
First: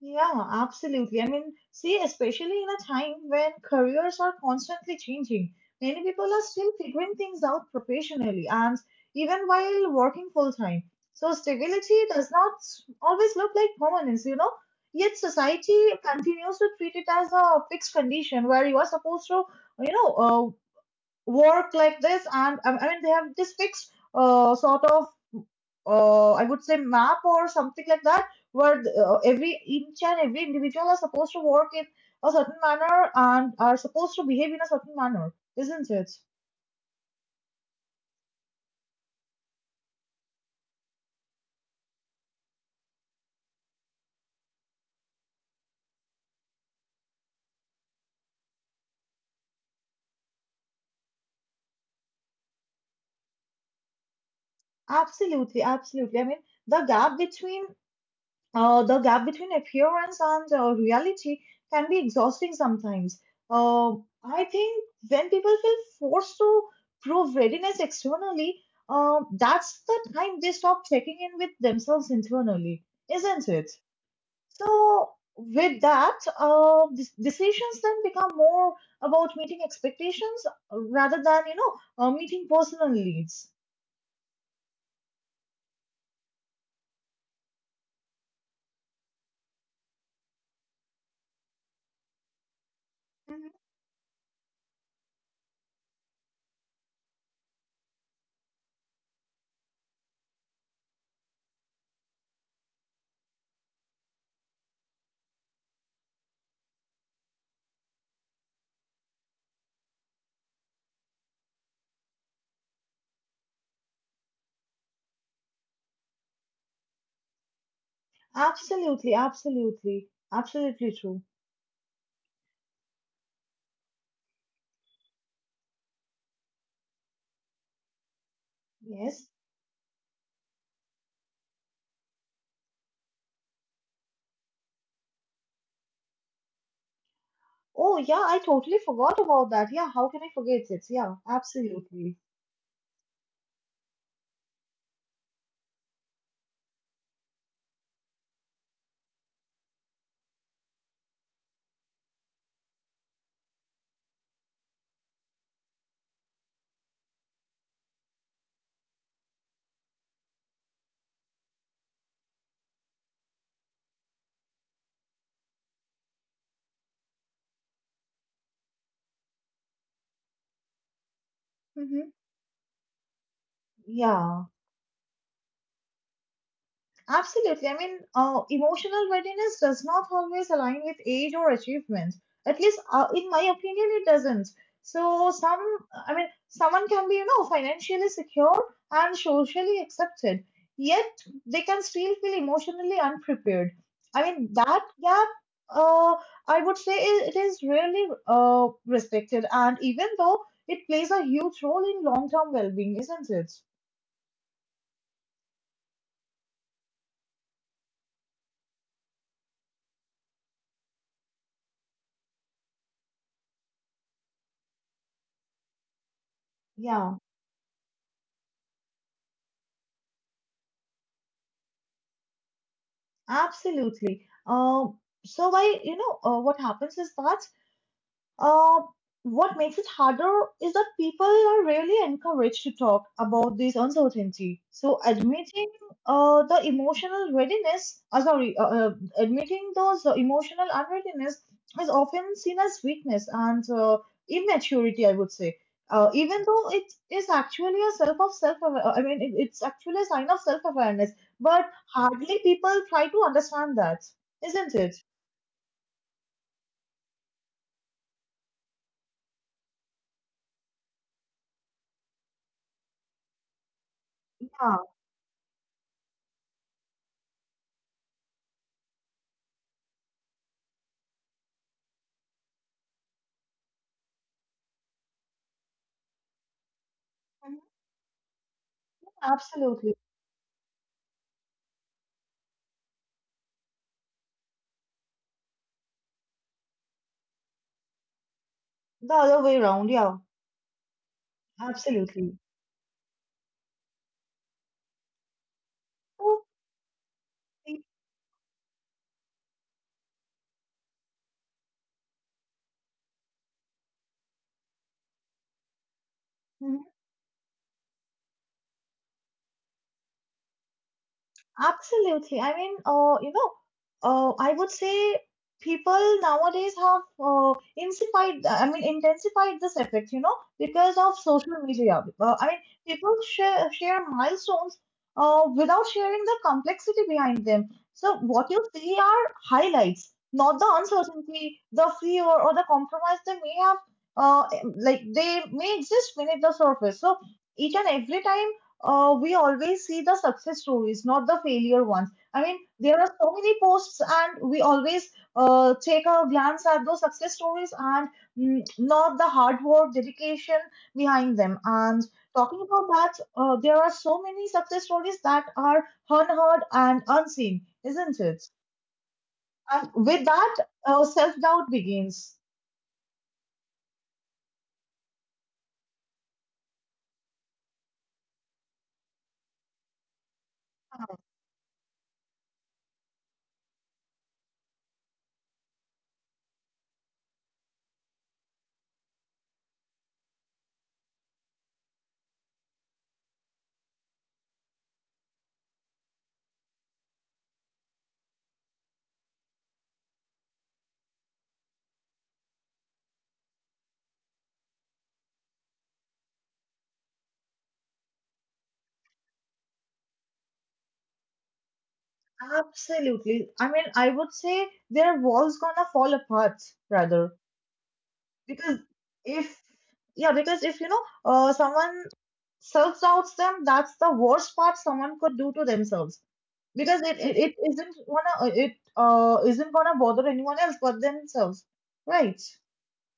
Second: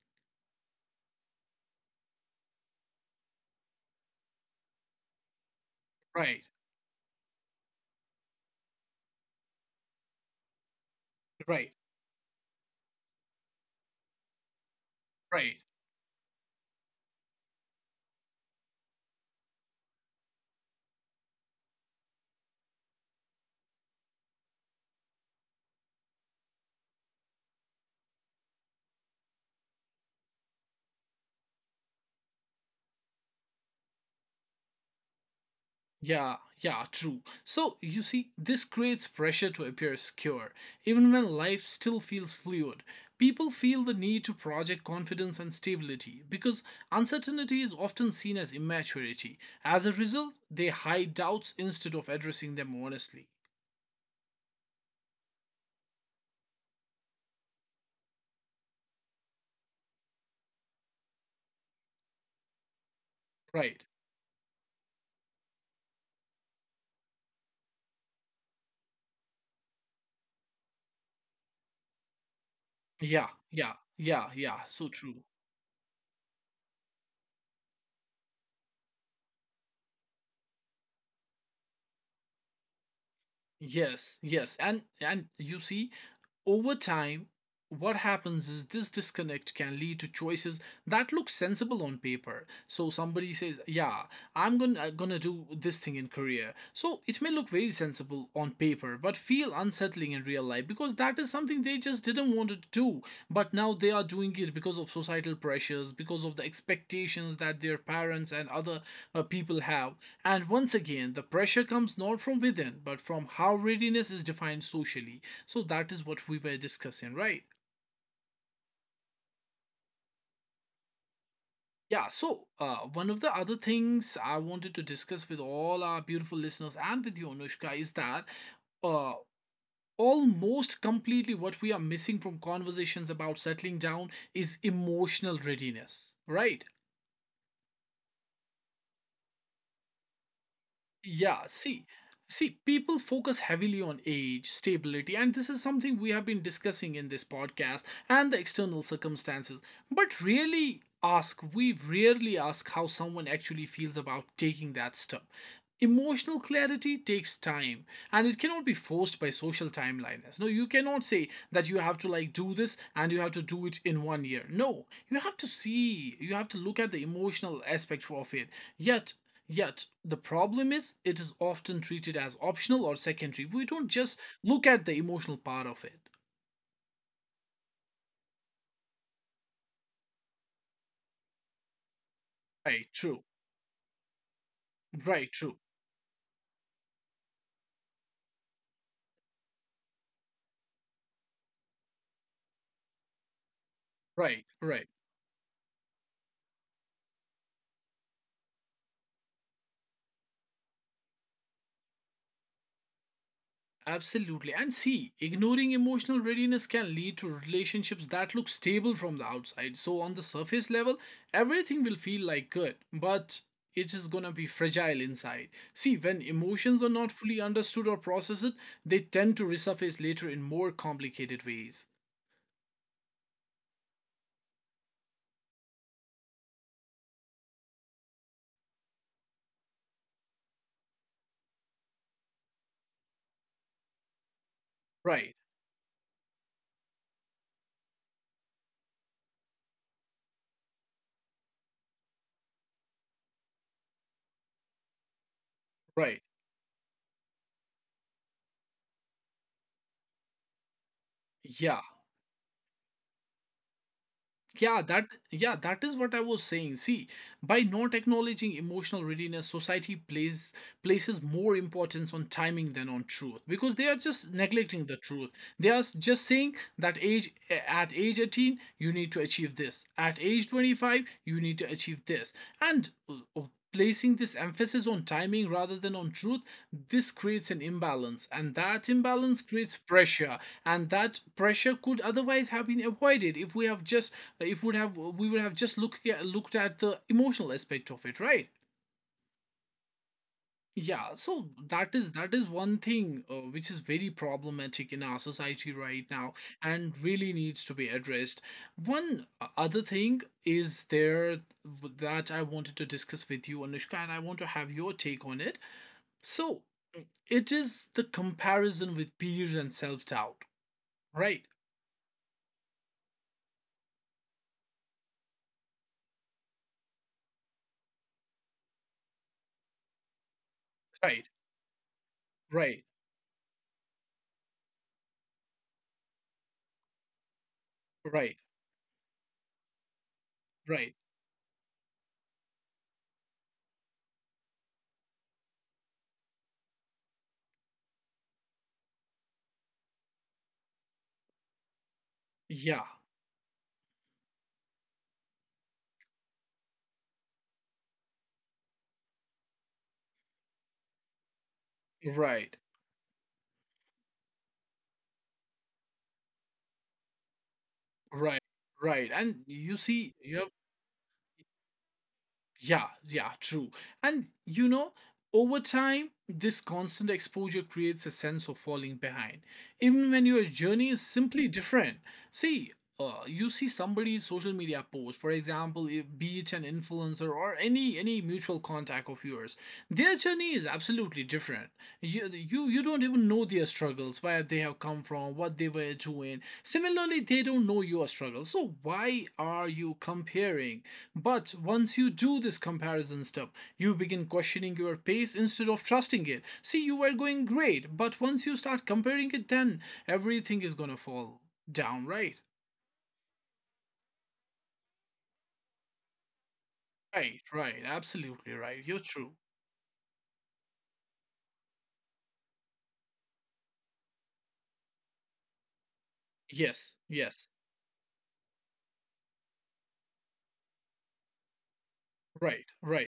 Speaker 2: Yeah, absolutely. I mean, see, especially in a time when careers are constantly changing, many people
Speaker 1: Right.
Speaker 2: are still figuring things out professionally and even while working full time. So,
Speaker 1: Right.
Speaker 2: stability does not always look like permanence, you know? Yet,
Speaker 1: Right.
Speaker 2: society continues to treat it as a fixed condition where you are supposed to, you know, work like this and I mean they have this fixed sort of I would say map or something like that where every inch and every individual are supposed to work in a certain manner and are supposed to behave in a certain manner, isn't it?
Speaker 1: Yeah, yeah, true. So, you see, this creates pressure to appear secure, even when life still feels fluid. People feel the need to project confidence and stability because uncertainty is often seen as immaturity. As a result, they hide doubts instead of addressing them honestly.
Speaker 2: Absolutely, absolutely, I mean, the gap between, the gap between appearance and reality can be exhausting sometimes.
Speaker 1: Right.
Speaker 2: Uh, I think when people feel forced to prove readiness externally, that's the time they stop checking in with themselves internally,
Speaker 1: Yeah,
Speaker 2: isn't it?
Speaker 1: yeah, yeah, yeah, so
Speaker 2: So,
Speaker 1: true.
Speaker 2: with that, decisions then become more about meeting expectations rather than, you know, meeting personal needs.
Speaker 1: Yes, yes. And you see, over time, what happens is this disconnect can lead to choices that look sensible on paper. So somebody
Speaker 2: Mhm.
Speaker 1: says, "Yeah, I'm going to do this thing in career." So it may look very sensible on paper, but feel unsettling in real life, because that is something they just didn't want to do, but now they are doing it because of societal pressures, because of the expectations that their parents and other people have. And once again, the pressure comes not from within, but from how readiness is defined socially. So that is what we were discussing, right?
Speaker 2: Absolutely, absolutely, absolutely true.
Speaker 1: Yeah, so one of the other things I wanted to discuss with all our beautiful listeners and with you, Anushka, is that uh,
Speaker 2: Yes.
Speaker 1: almost completely what we are missing from conversations about settling down is emotional readiness, right?
Speaker 2: Oh, yeah, I totally forgot about that. Yeah, how can I forget it? Yeah,
Speaker 1: Yeah, see,
Speaker 2: absolutely.
Speaker 1: see, people focus heavily on age, stability, and this is something we have been discussing in this podcast, and the external circumstances. But really ask, we rarely ask how someone actually feels about taking that step. Emotional clarity takes time, and it cannot be forced by social timelines. No, you cannot say that you have to like do this and you have to do it in 1 year. No, you have to see, you have to look at the emotional aspect of it. Yet, yet, the problem is it is often
Speaker 2: Hmm.
Speaker 1: treated as optional or secondary. We don't just
Speaker 2: Yeah.
Speaker 1: look at the emotional part of it.
Speaker 2: Absolutely. I mean, emotional readiness does not always align with age or achievement. At least,
Speaker 1: Right, true.
Speaker 2: in my opinion, it doesn't. So,
Speaker 1: Right, true.
Speaker 2: some, I mean, someone can be, you know, financially secure and socially accepted, yet they can still feel emotionally unprepared. I
Speaker 1: Right,
Speaker 2: mean, that
Speaker 1: right.
Speaker 2: gap, uh, I would say it is rarely respected, and even though it plays a huge role in long-term well-being, isn't it?
Speaker 1: Absolutely. And see, ignoring emotional readiness can lead to relationships that look stable from the outside. So, on the surface level, everything will feel like good, but it is gonna be fragile inside. See, when emotions are
Speaker 2: Yeah.
Speaker 1: not fully understood or processed, they tend to resurface later in more complicated ways.
Speaker 2: Absolutely. So why, you know, what happens is that uh, what makes it harder is that people are rarely encouraged to talk about this uncertainty. So
Speaker 1: Right,
Speaker 2: admitting the emotional readiness, sorry, admitting those emotional unreadiness is often seen as weakness and immaturity, I would say.
Speaker 1: right.
Speaker 2: Even though it is actually a self, I mean, it's actually a sign of self awareness, but
Speaker 1: Yeah,
Speaker 2: hardly people try to understand that, isn't
Speaker 1: yeah
Speaker 2: it?
Speaker 1: that yeah that is what I was saying. See, by not acknowledging emotional readiness, society plays places more importance on timing than on truth, because they are just
Speaker 2: Yeah,
Speaker 1: neglecting the truth. They are just saying that age at age 18 you need to achieve this. At age 25 you need to achieve this. And placing this emphasis on timing rather than on truth, this creates
Speaker 2: mhm,
Speaker 1: an imbalance, and that imbalance creates
Speaker 2: absolutely.
Speaker 1: pressure, and that pressure could otherwise have been avoided if we have just, if would have we would have just looked at the emotional aspect of it, right?
Speaker 2: The other way around, yeah.
Speaker 1: Yeah, so that is,
Speaker 2: Absolutely.
Speaker 1: that is one thing which is very problematic in our society right now,
Speaker 2: So,
Speaker 1: and really needs to be addressed. One other thing is there that I wanted to discuss with you, Anushka, and I want to have your take on it. So
Speaker 2: mhm.
Speaker 1: it is the comparison with peers and self-doubt. Right,
Speaker 2: Absolutely. I mean, you know, I would say people nowadays have intensified, I mean, intensified this effect, you know, because of
Speaker 1: right,
Speaker 2: social media. I mean,
Speaker 1: right,
Speaker 2: people share milestones without sharing the complexity behind them. So
Speaker 1: right,
Speaker 2: what you see are highlights, not the
Speaker 1: right.
Speaker 2: uncertainty, the fear, or the compromise they may have, uh, like they may exist beneath the surface. So each and every time we always see the success stories, not the failure ones. I mean,
Speaker 1: Yeah,
Speaker 2: there are so many posts, and we always take a glance at those success stories and not the hard work, dedication behind them. And talking
Speaker 1: right,
Speaker 2: about that, there are so many success stories that are unheard and unseen, isn't it?
Speaker 1: right. Right. And you
Speaker 2: And
Speaker 1: see,
Speaker 2: with
Speaker 1: you have
Speaker 2: that, self doubt begins.
Speaker 1: yeah, yeah, true. And you know, over time, this constant exposure creates a sense of falling behind, even when your journey is simply different. See, you see somebody's social media post, for example, if, be it an influencer or any mutual contact of yours, their journey is absolutely different. You don't even know their struggles, where they have come from, what they were doing. Similarly, they don't know your struggles, so why are you comparing? But once you do this comparison stuff, you begin questioning your pace instead of trusting it. See, you were going great, but once you start comparing it, then everything is going to fall down, right?
Speaker 2: Absolutely. I mean, I would say their walls gonna fall apart, rather.
Speaker 1: Right, right, absolutely
Speaker 2: Because
Speaker 1: right. You're true.
Speaker 2: if, yeah, because if you know someone self-doubts them, that's the worst part someone could do to themselves, because
Speaker 1: Yes,
Speaker 2: it it,
Speaker 1: yes.
Speaker 2: it isn't gonna, it isn't gonna bother anyone else but themselves, right?
Speaker 1: Right, right,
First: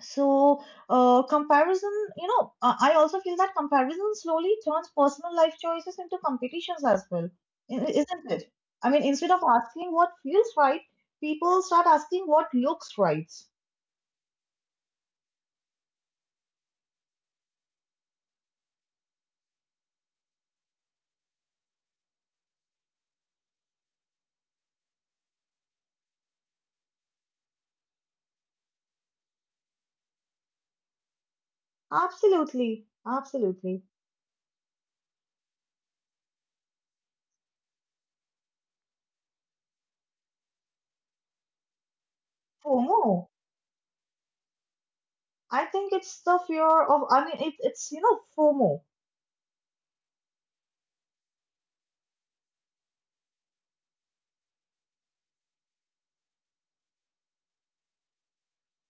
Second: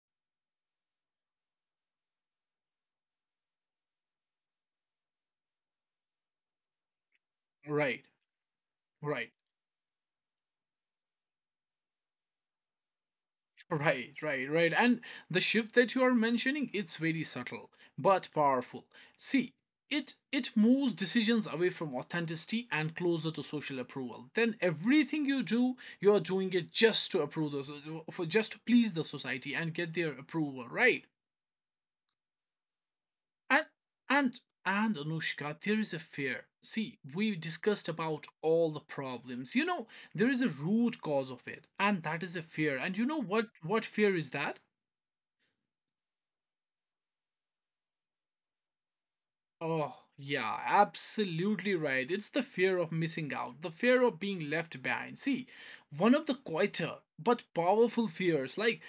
Speaker 2: So comparison, you know, I also feel that comparison slowly turns personal life choices into competitions as well,
Speaker 1: right,
Speaker 2: isn't it? I mean, instead
Speaker 1: right,
Speaker 2: of asking what feels right, people start asking what looks right.
Speaker 1: right, right, right. And the shift that you are mentioning, it's very subtle but powerful. See, it moves decisions away from authenticity and closer to social approval. Then everything you do, you're doing it just to approve the for just to please the society and get their approval, right?
Speaker 2: Absolutely,
Speaker 1: And
Speaker 2: absolutely.
Speaker 1: and Anushka, there is a fear. See, we've discussed about all the problems. You know, there is a root cause of it, and that is a fear. And you know
Speaker 2: FOMO.
Speaker 1: what fear is that?
Speaker 2: I think it's the fear of, I mean, it, it's, you know, FOMO.
Speaker 1: Oh, yeah, absolutely right. It's the fear of missing out, the fear of being left behind. See, one of the quieter but powerful fears, like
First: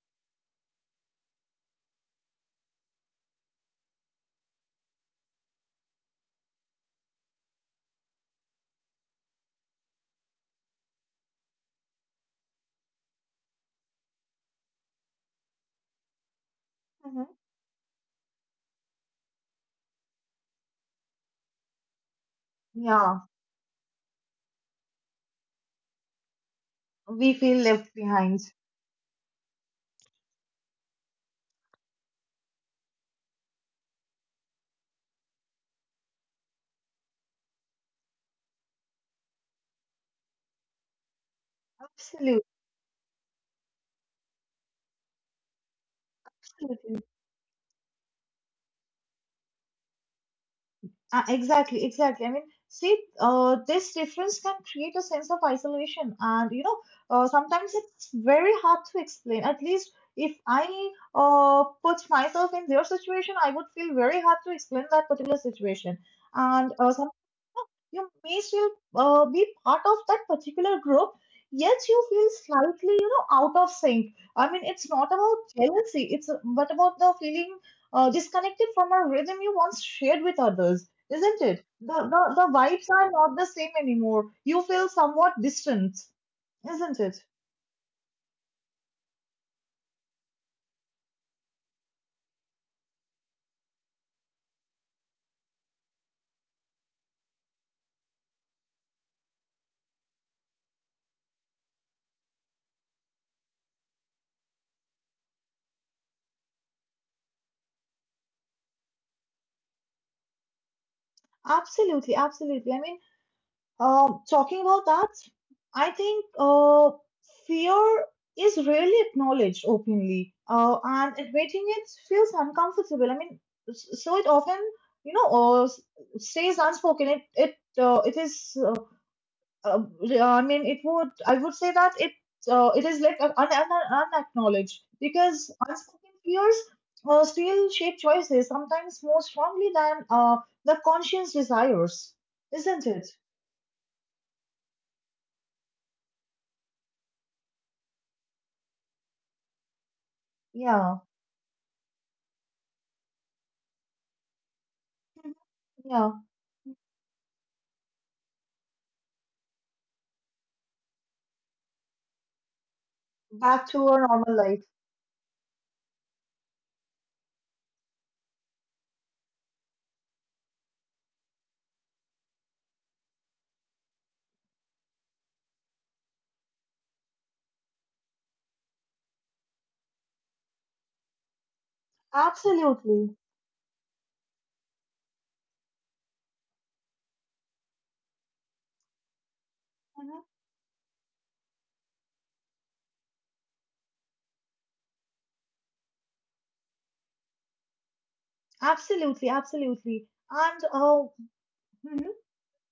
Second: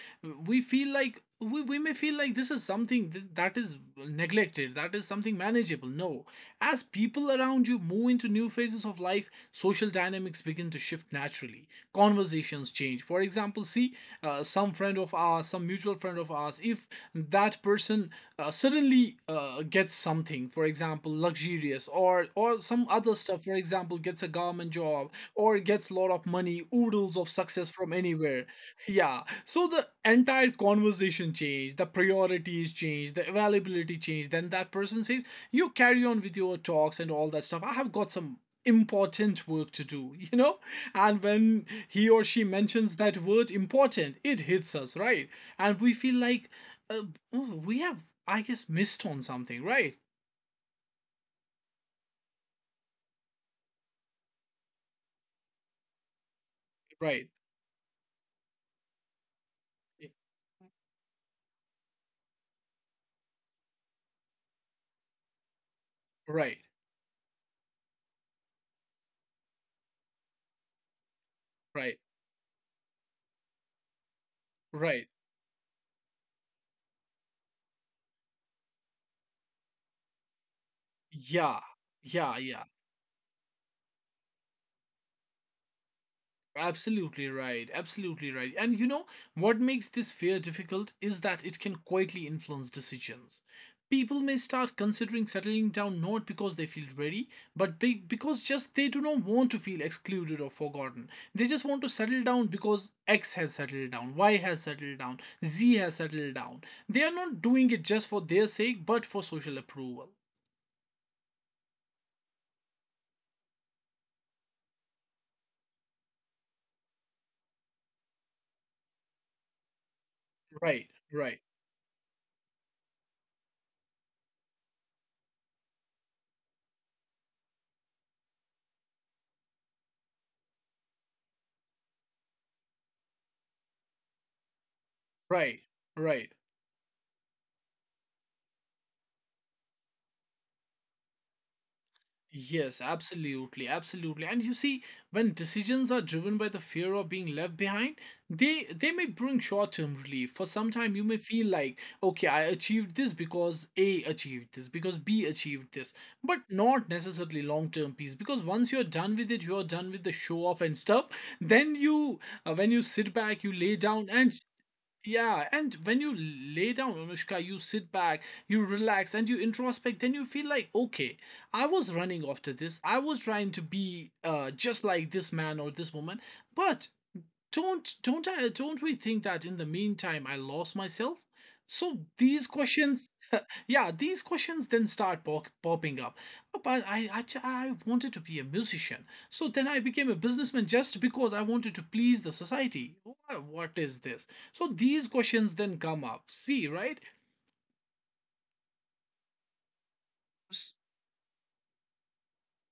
Speaker 1: we feel like we may feel like this is something that is neglected, that is something manageable. No, as people around you move into new phases of life, social dynamics begin to shift naturally. Conversations change, for example. See, some friend of ours, some mutual friend of ours, if
Speaker 2: Hmm.
Speaker 1: that person suddenly gets something, for example luxurious, or some other
Speaker 2: Yeah,
Speaker 1: stuff, for example gets a government job, or gets a lot of money, oodles of
Speaker 2: we feel
Speaker 1: success from
Speaker 2: left behind.
Speaker 1: anywhere. Yeah. So the entire conversation changed, the priorities changed, the availability changed. Then that person says, "You carry on with your talks and all that stuff. I have got some important work to do," you know? And when he or
Speaker 2: Absolutely.
Speaker 1: she mentions that word important, it hits us, right? And we feel like uh,
Speaker 2: Absolutely.
Speaker 1: oh, we have, I guess, missed on something, right?
Speaker 2: Exactly, exactly. I mean, see, this difference can create a sense of isolation, and you know,
Speaker 1: Right.
Speaker 2: sometimes it's very hard to explain. At least if I put myself in their situation, I would feel very hard to explain that particular situation.
Speaker 1: Right.
Speaker 2: And you may still be part of that particular group yet you
Speaker 1: Right.
Speaker 2: feel slightly, you know, out of sync. I mean, it's
Speaker 1: Right.
Speaker 2: not about jealousy, it's but about the feeling disconnected from a rhythm you once shared with others, isn't
Speaker 1: Yeah.
Speaker 2: it?
Speaker 1: Yeah.
Speaker 2: The
Speaker 1: Yeah.
Speaker 2: vibes are not the same anymore, you feel somewhat distant, isn't it?
Speaker 1: Absolutely right. Absolutely right. And you know, what makes this fear difficult is that it can quietly influence decisions. People may start considering settling down not because they feel ready, but because just they do not want to feel excluded or forgotten. They just want to settle down because X has settled down, Y has settled down, Z has settled down. They are not doing it just for their sake, but for social approval.
Speaker 2: Absolutely, absolutely, I mean. Talking about that, I think fear is rarely acknowledged openly,
Speaker 1: Right,
Speaker 2: and
Speaker 1: right,
Speaker 2: admitting it feels uncomfortable. I mean, so it often, you know, stays unspoken. It it is. Uh, I mean, it would. I would say that it it is like unacknowledged because
Speaker 1: right,
Speaker 2: unspoken
Speaker 1: right.
Speaker 2: fears still shape choices sometimes more strongly than the conscious desires,
Speaker 1: Yes,
Speaker 2: isn't it?
Speaker 1: absolutely, absolutely. And you see, when decisions are driven by the fear of being left behind, they may bring short-term relief. For some time,
Speaker 2: Yeah.
Speaker 1: you may feel like, okay, I achieved this because A achieved this, because B achieved this,
Speaker 2: Yeah,
Speaker 1: but not necessarily long-term peace. Because once you're done with it, you're done with the show off and stuff. Then you, when you sit back, you
Speaker 2: back
Speaker 1: lay
Speaker 2: to our
Speaker 1: down,
Speaker 2: normal
Speaker 1: and
Speaker 2: life.
Speaker 1: yeah, and when you lay down, Anushka, you sit back, you relax, and you introspect, then you feel like, okay, I was running after this. I was trying to be just like this man or this woman, but don't we think that in the meantime I lost myself? So these questions,
Speaker 2: Absolutely.
Speaker 1: yeah, these questions then start popping up. Oh, but I wanted to be a musician, so then I became a
Speaker 2: Mhm.
Speaker 1: businessman just because I wanted to please the society. What is this? So these questions then come up. See, right?
Speaker 2: Absolutely, absolutely. And mhm.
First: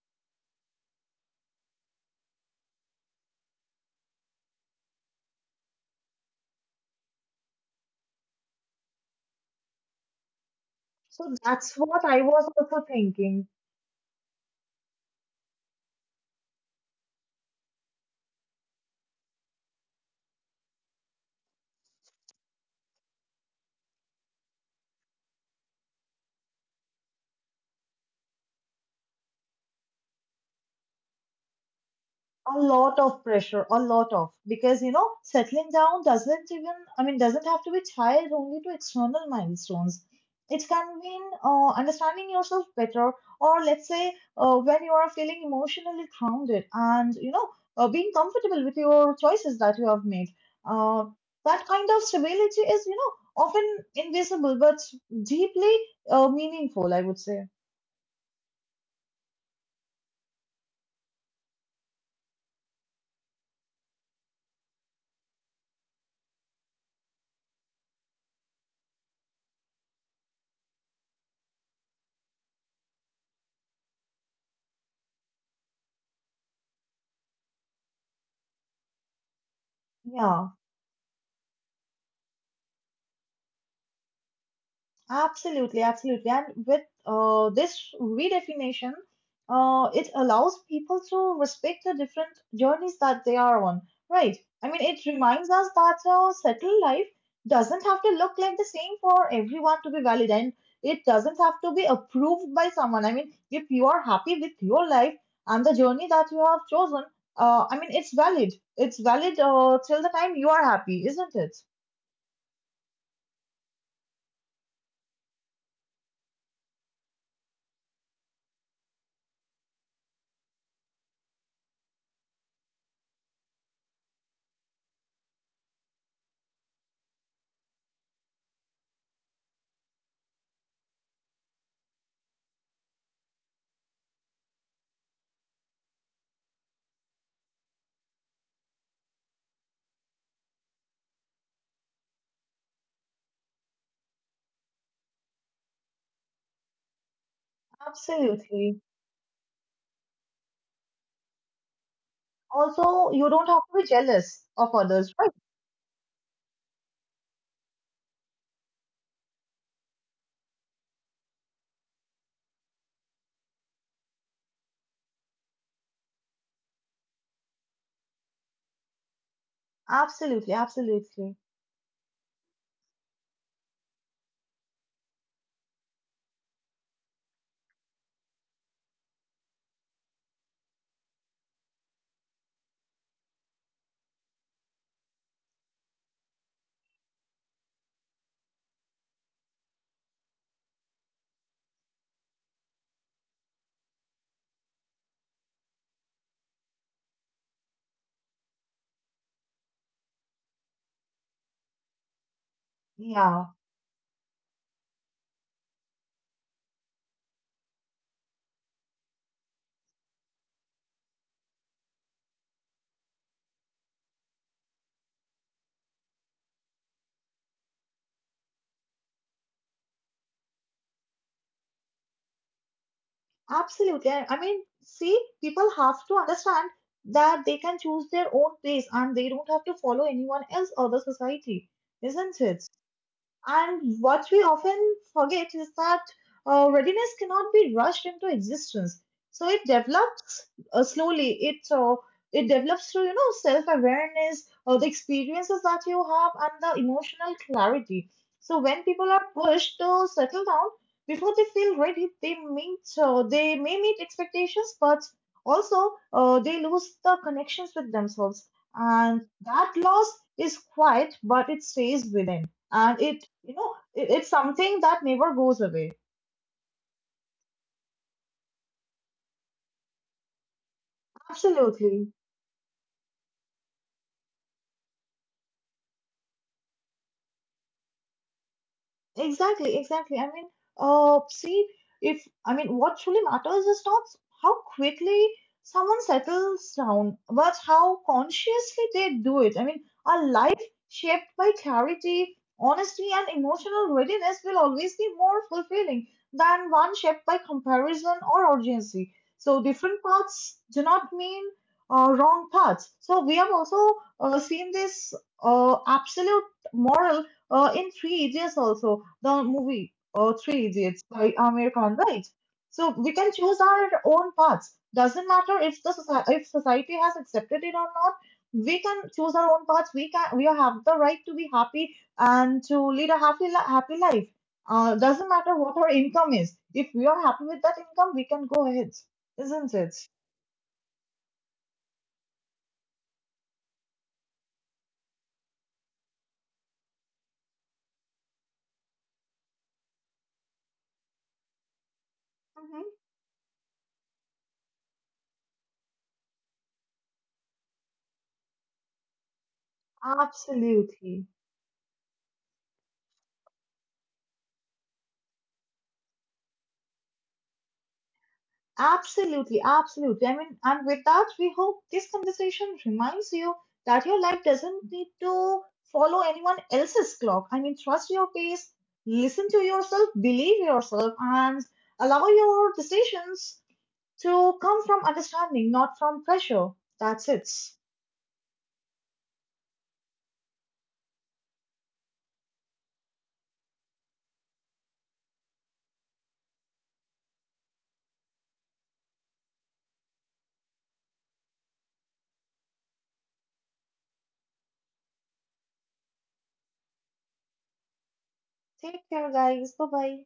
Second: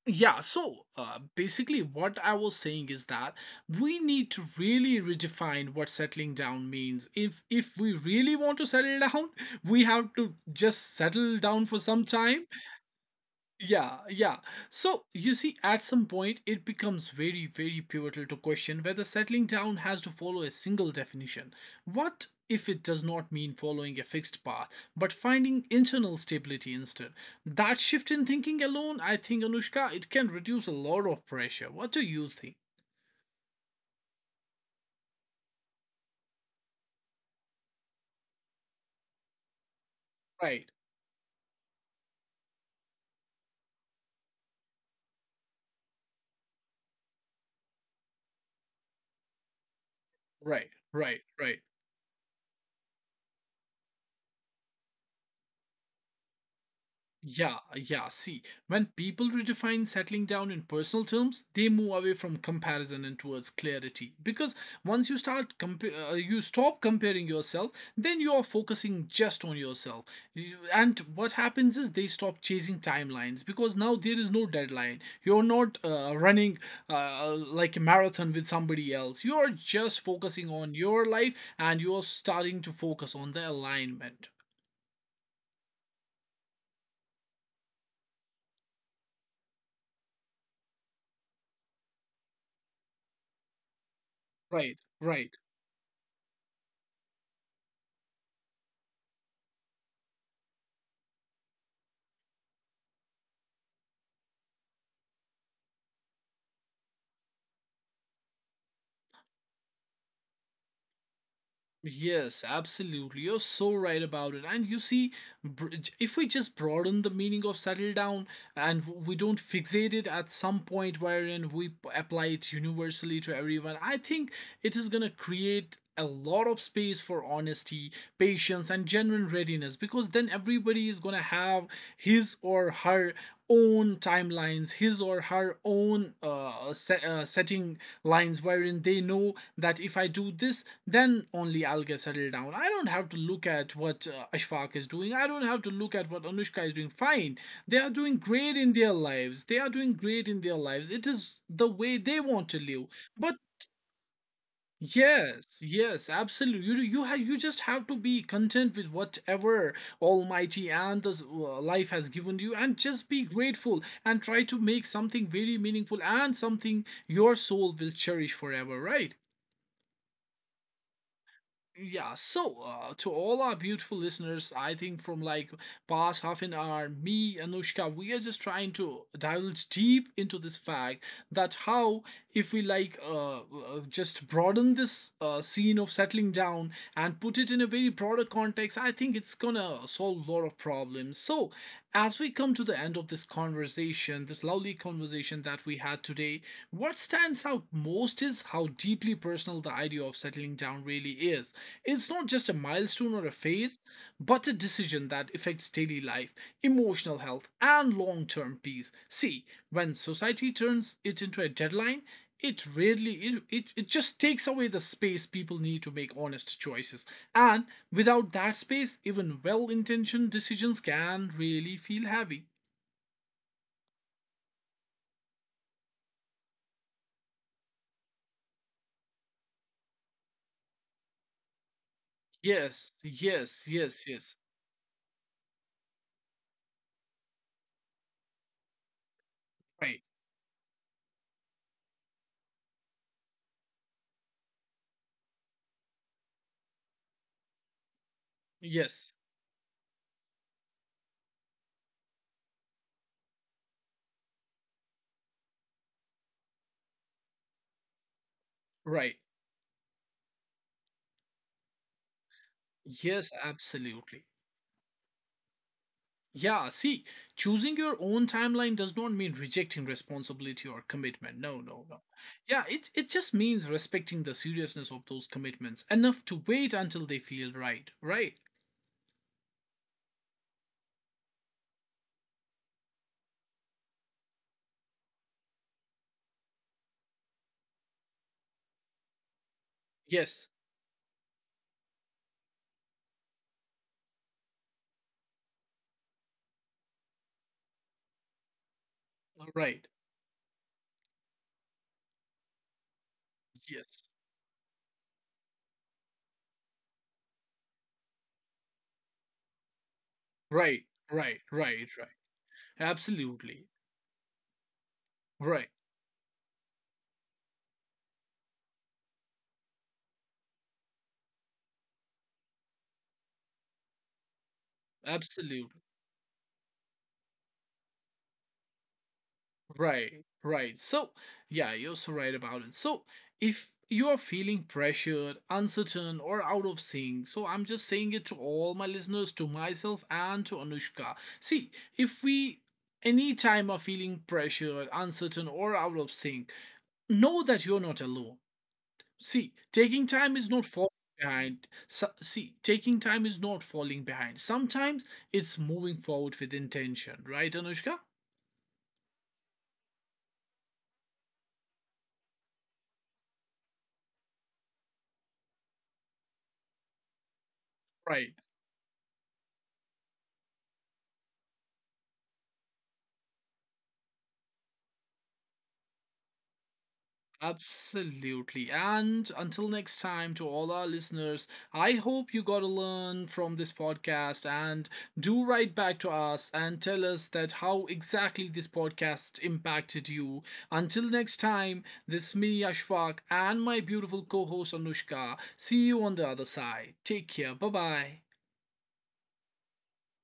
Speaker 1: Yeah, so basically, what I was saying is that we need to really redefine what settling down means. If we really want to settle down, we have to just
Speaker 2: So
Speaker 1: settle down
Speaker 2: that's
Speaker 1: for some
Speaker 2: what I
Speaker 1: time,
Speaker 2: was also thinking.
Speaker 1: yeah, yeah. So, you see, at some point, it becomes very, very pivotal to question whether settling down has to follow a single definition. What if it does not mean following a fixed path, but finding internal stability instead? That shift in thinking alone, I think, Anushka, it can reduce a lot of pressure. What do you think?
Speaker 2: A lot of pressure, a lot of, because you know settling down doesn't even, I mean, doesn't have to be tied only to external milestones. It
Speaker 1: Right,
Speaker 2: can mean understanding yourself better, or let's say when you are feeling emotionally grounded and you know being comfortable with your choices that you have made,
Speaker 1: right,
Speaker 2: uh,
Speaker 1: right, right.
Speaker 2: that kind of stability is, you know, often invisible but deeply meaningful, I would say.
Speaker 1: Yeah, yeah. See, when people redefine settling down in personal terms, they move away from comparison and towards clarity. Because once you start, you stop comparing yourself, then you are focusing just on yourself. And what happens is they stop chasing timelines because now there is no deadline. You're not running like a marathon with somebody else. You are just
Speaker 2: Yeah.
Speaker 1: focusing on your life and you are starting to focus on the alignment.
Speaker 2: Absolutely, absolutely. And with this redefinition, it allows people to respect the different journeys that they are on, right? I
Speaker 1: Right,
Speaker 2: mean, it
Speaker 1: right.
Speaker 2: reminds us that settled life doesn't have to look like the same for everyone to be valid, and it doesn't have to be approved by someone. I mean, if you are happy with your life and the journey that you have chosen, I mean, it's valid. It's valid till the time you are happy, isn't it?
Speaker 1: Yes, absolutely. You're so right about it. And you see, br- if we just broaden the meaning of settle down and we don't fixate it at some point wherein we apply it universally to everyone, I think it is going to create a lot of space for honesty, patience, and genuine readiness because then everybody is going to have his or her own timelines, his or her own setting lines wherein they know that if I do this, then only I'll get settled down. I don't have to look at what Ashfaq is doing. I don't have to look at what Anushka is doing. Fine. They are doing great in
Speaker 2: Absolutely.
Speaker 1: their lives. They are doing great in their lives. It is the way they want to live.
Speaker 2: Also, you
Speaker 1: But
Speaker 2: don't have to be jealous of others, right?
Speaker 1: yes, yes, absolutely. You just have to be content with whatever Almighty and this life has given you and just be grateful and try to make something very meaningful and something your soul will cherish forever, right?
Speaker 2: Absolutely, absolutely.
Speaker 1: Yeah, so to all our beautiful listeners, I think from like past half an hour, me, Anushka, we are just trying to divulge deep into this fact that how if we like just broaden this scene of settling down and put it in a very broader context, I think it's gonna solve a lot of problems. So as we come to the end of this conversation, this lovely conversation that we had today, what stands out most is how deeply personal the idea of settling down really is. It's not just a milestone or a
Speaker 2: Yeah,
Speaker 1: phase, but a decision that affects daily life, emotional health, and long term peace. See, when society turns it into a deadline, it really it, it it just takes away the space people need to make honest choices and without that space even well-intentioned decisions can really feel heavy.
Speaker 2: absolutely. I mean, see, people have to understand that they can choose their own pace and they don't have to follow anyone else or the society, isn't it?
Speaker 1: Yes, yes,
Speaker 2: And
Speaker 1: yes,
Speaker 2: what
Speaker 1: yes.
Speaker 2: we often forget is that readiness cannot be rushed into existence. So it
Speaker 1: Right.
Speaker 2: develops slowly. It develops through, you know, self awareness, the experiences that you have, and the emotional clarity. So when people
Speaker 1: Yes,
Speaker 2: are pushed to settle down before they feel ready, they meet they may meet expectations, but also they lose the connections with themselves,
Speaker 1: right.
Speaker 2: and that loss is quiet, but it stays within, and it,
Speaker 1: Yes,
Speaker 2: you know, it's
Speaker 1: absolutely.
Speaker 2: something that never goes away.
Speaker 1: Yeah, see, choosing your own timeline does not mean rejecting responsibility or commitment. No, no, no.
Speaker 2: Absolutely.
Speaker 1: Yeah, it just means respecting the seriousness of those commitments enough to wait until they feel right. Right.
Speaker 2: Exactly, exactly. I mean, see, if, I mean, what truly matters is not how quickly someone settles down, but how consciously they do it. I mean, a
Speaker 1: Yes.
Speaker 2: life shaped by clarity, honesty, and emotional readiness will always be more fulfilling than one shaped by comparison or urgency. So,
Speaker 1: Right.
Speaker 2: different paths do not mean wrong paths. So, we have also
Speaker 1: Yes.
Speaker 2: seen this absolute moral in three idiots also, the movie Three
Speaker 1: Right.
Speaker 2: Idiots by
Speaker 1: Right.
Speaker 2: Amir
Speaker 1: Right.
Speaker 2: Khan,
Speaker 1: Right.
Speaker 2: right? So we can choose
Speaker 1: Absolutely.
Speaker 2: our own paths. Doesn't matter
Speaker 1: Right.
Speaker 2: if the if society has accepted it or not. We can choose our own paths. We have the right to be happy and to lead a happy life. Doesn't matter what
Speaker 1: Absolutely.
Speaker 2: our income is. If we are happy with that income, we can go ahead, isn't it?
Speaker 1: Right, right. So, yeah, you're so right about it. So, if you are feeling pressured, uncertain, or out of sync, so I'm just saying it to all my listeners, to myself, and to Anushka. See, if we
Speaker 2: Hmm.
Speaker 1: anytime are feeling pressured, uncertain, or out of sync, know that you're not alone. See, taking time is not falling
Speaker 2: Absolutely.
Speaker 1: behind. So, see, taking time is not falling behind. Sometimes it's moving forward with intention, right, Anushka?
Speaker 2: Absolutely, absolutely. I mean, and with that, we hope this conversation reminds you that your life doesn't need to follow anyone else's clock. I mean, trust your
Speaker 1: Right.
Speaker 2: pace, listen to yourself, believe yourself, and allow your decisions to come from understanding, not from pressure. That's it.
Speaker 1: Absolutely. And until next time, to all our listeners, I hope you got to learn from this podcast and do write back to us and tell us that how exactly this podcast impacted you. Until next time, this is me, Ashfaq, and my beautiful co host, Anushka. See you on the other side. Take care. Bye bye.
Speaker 2: Take care, guys. Bye bye.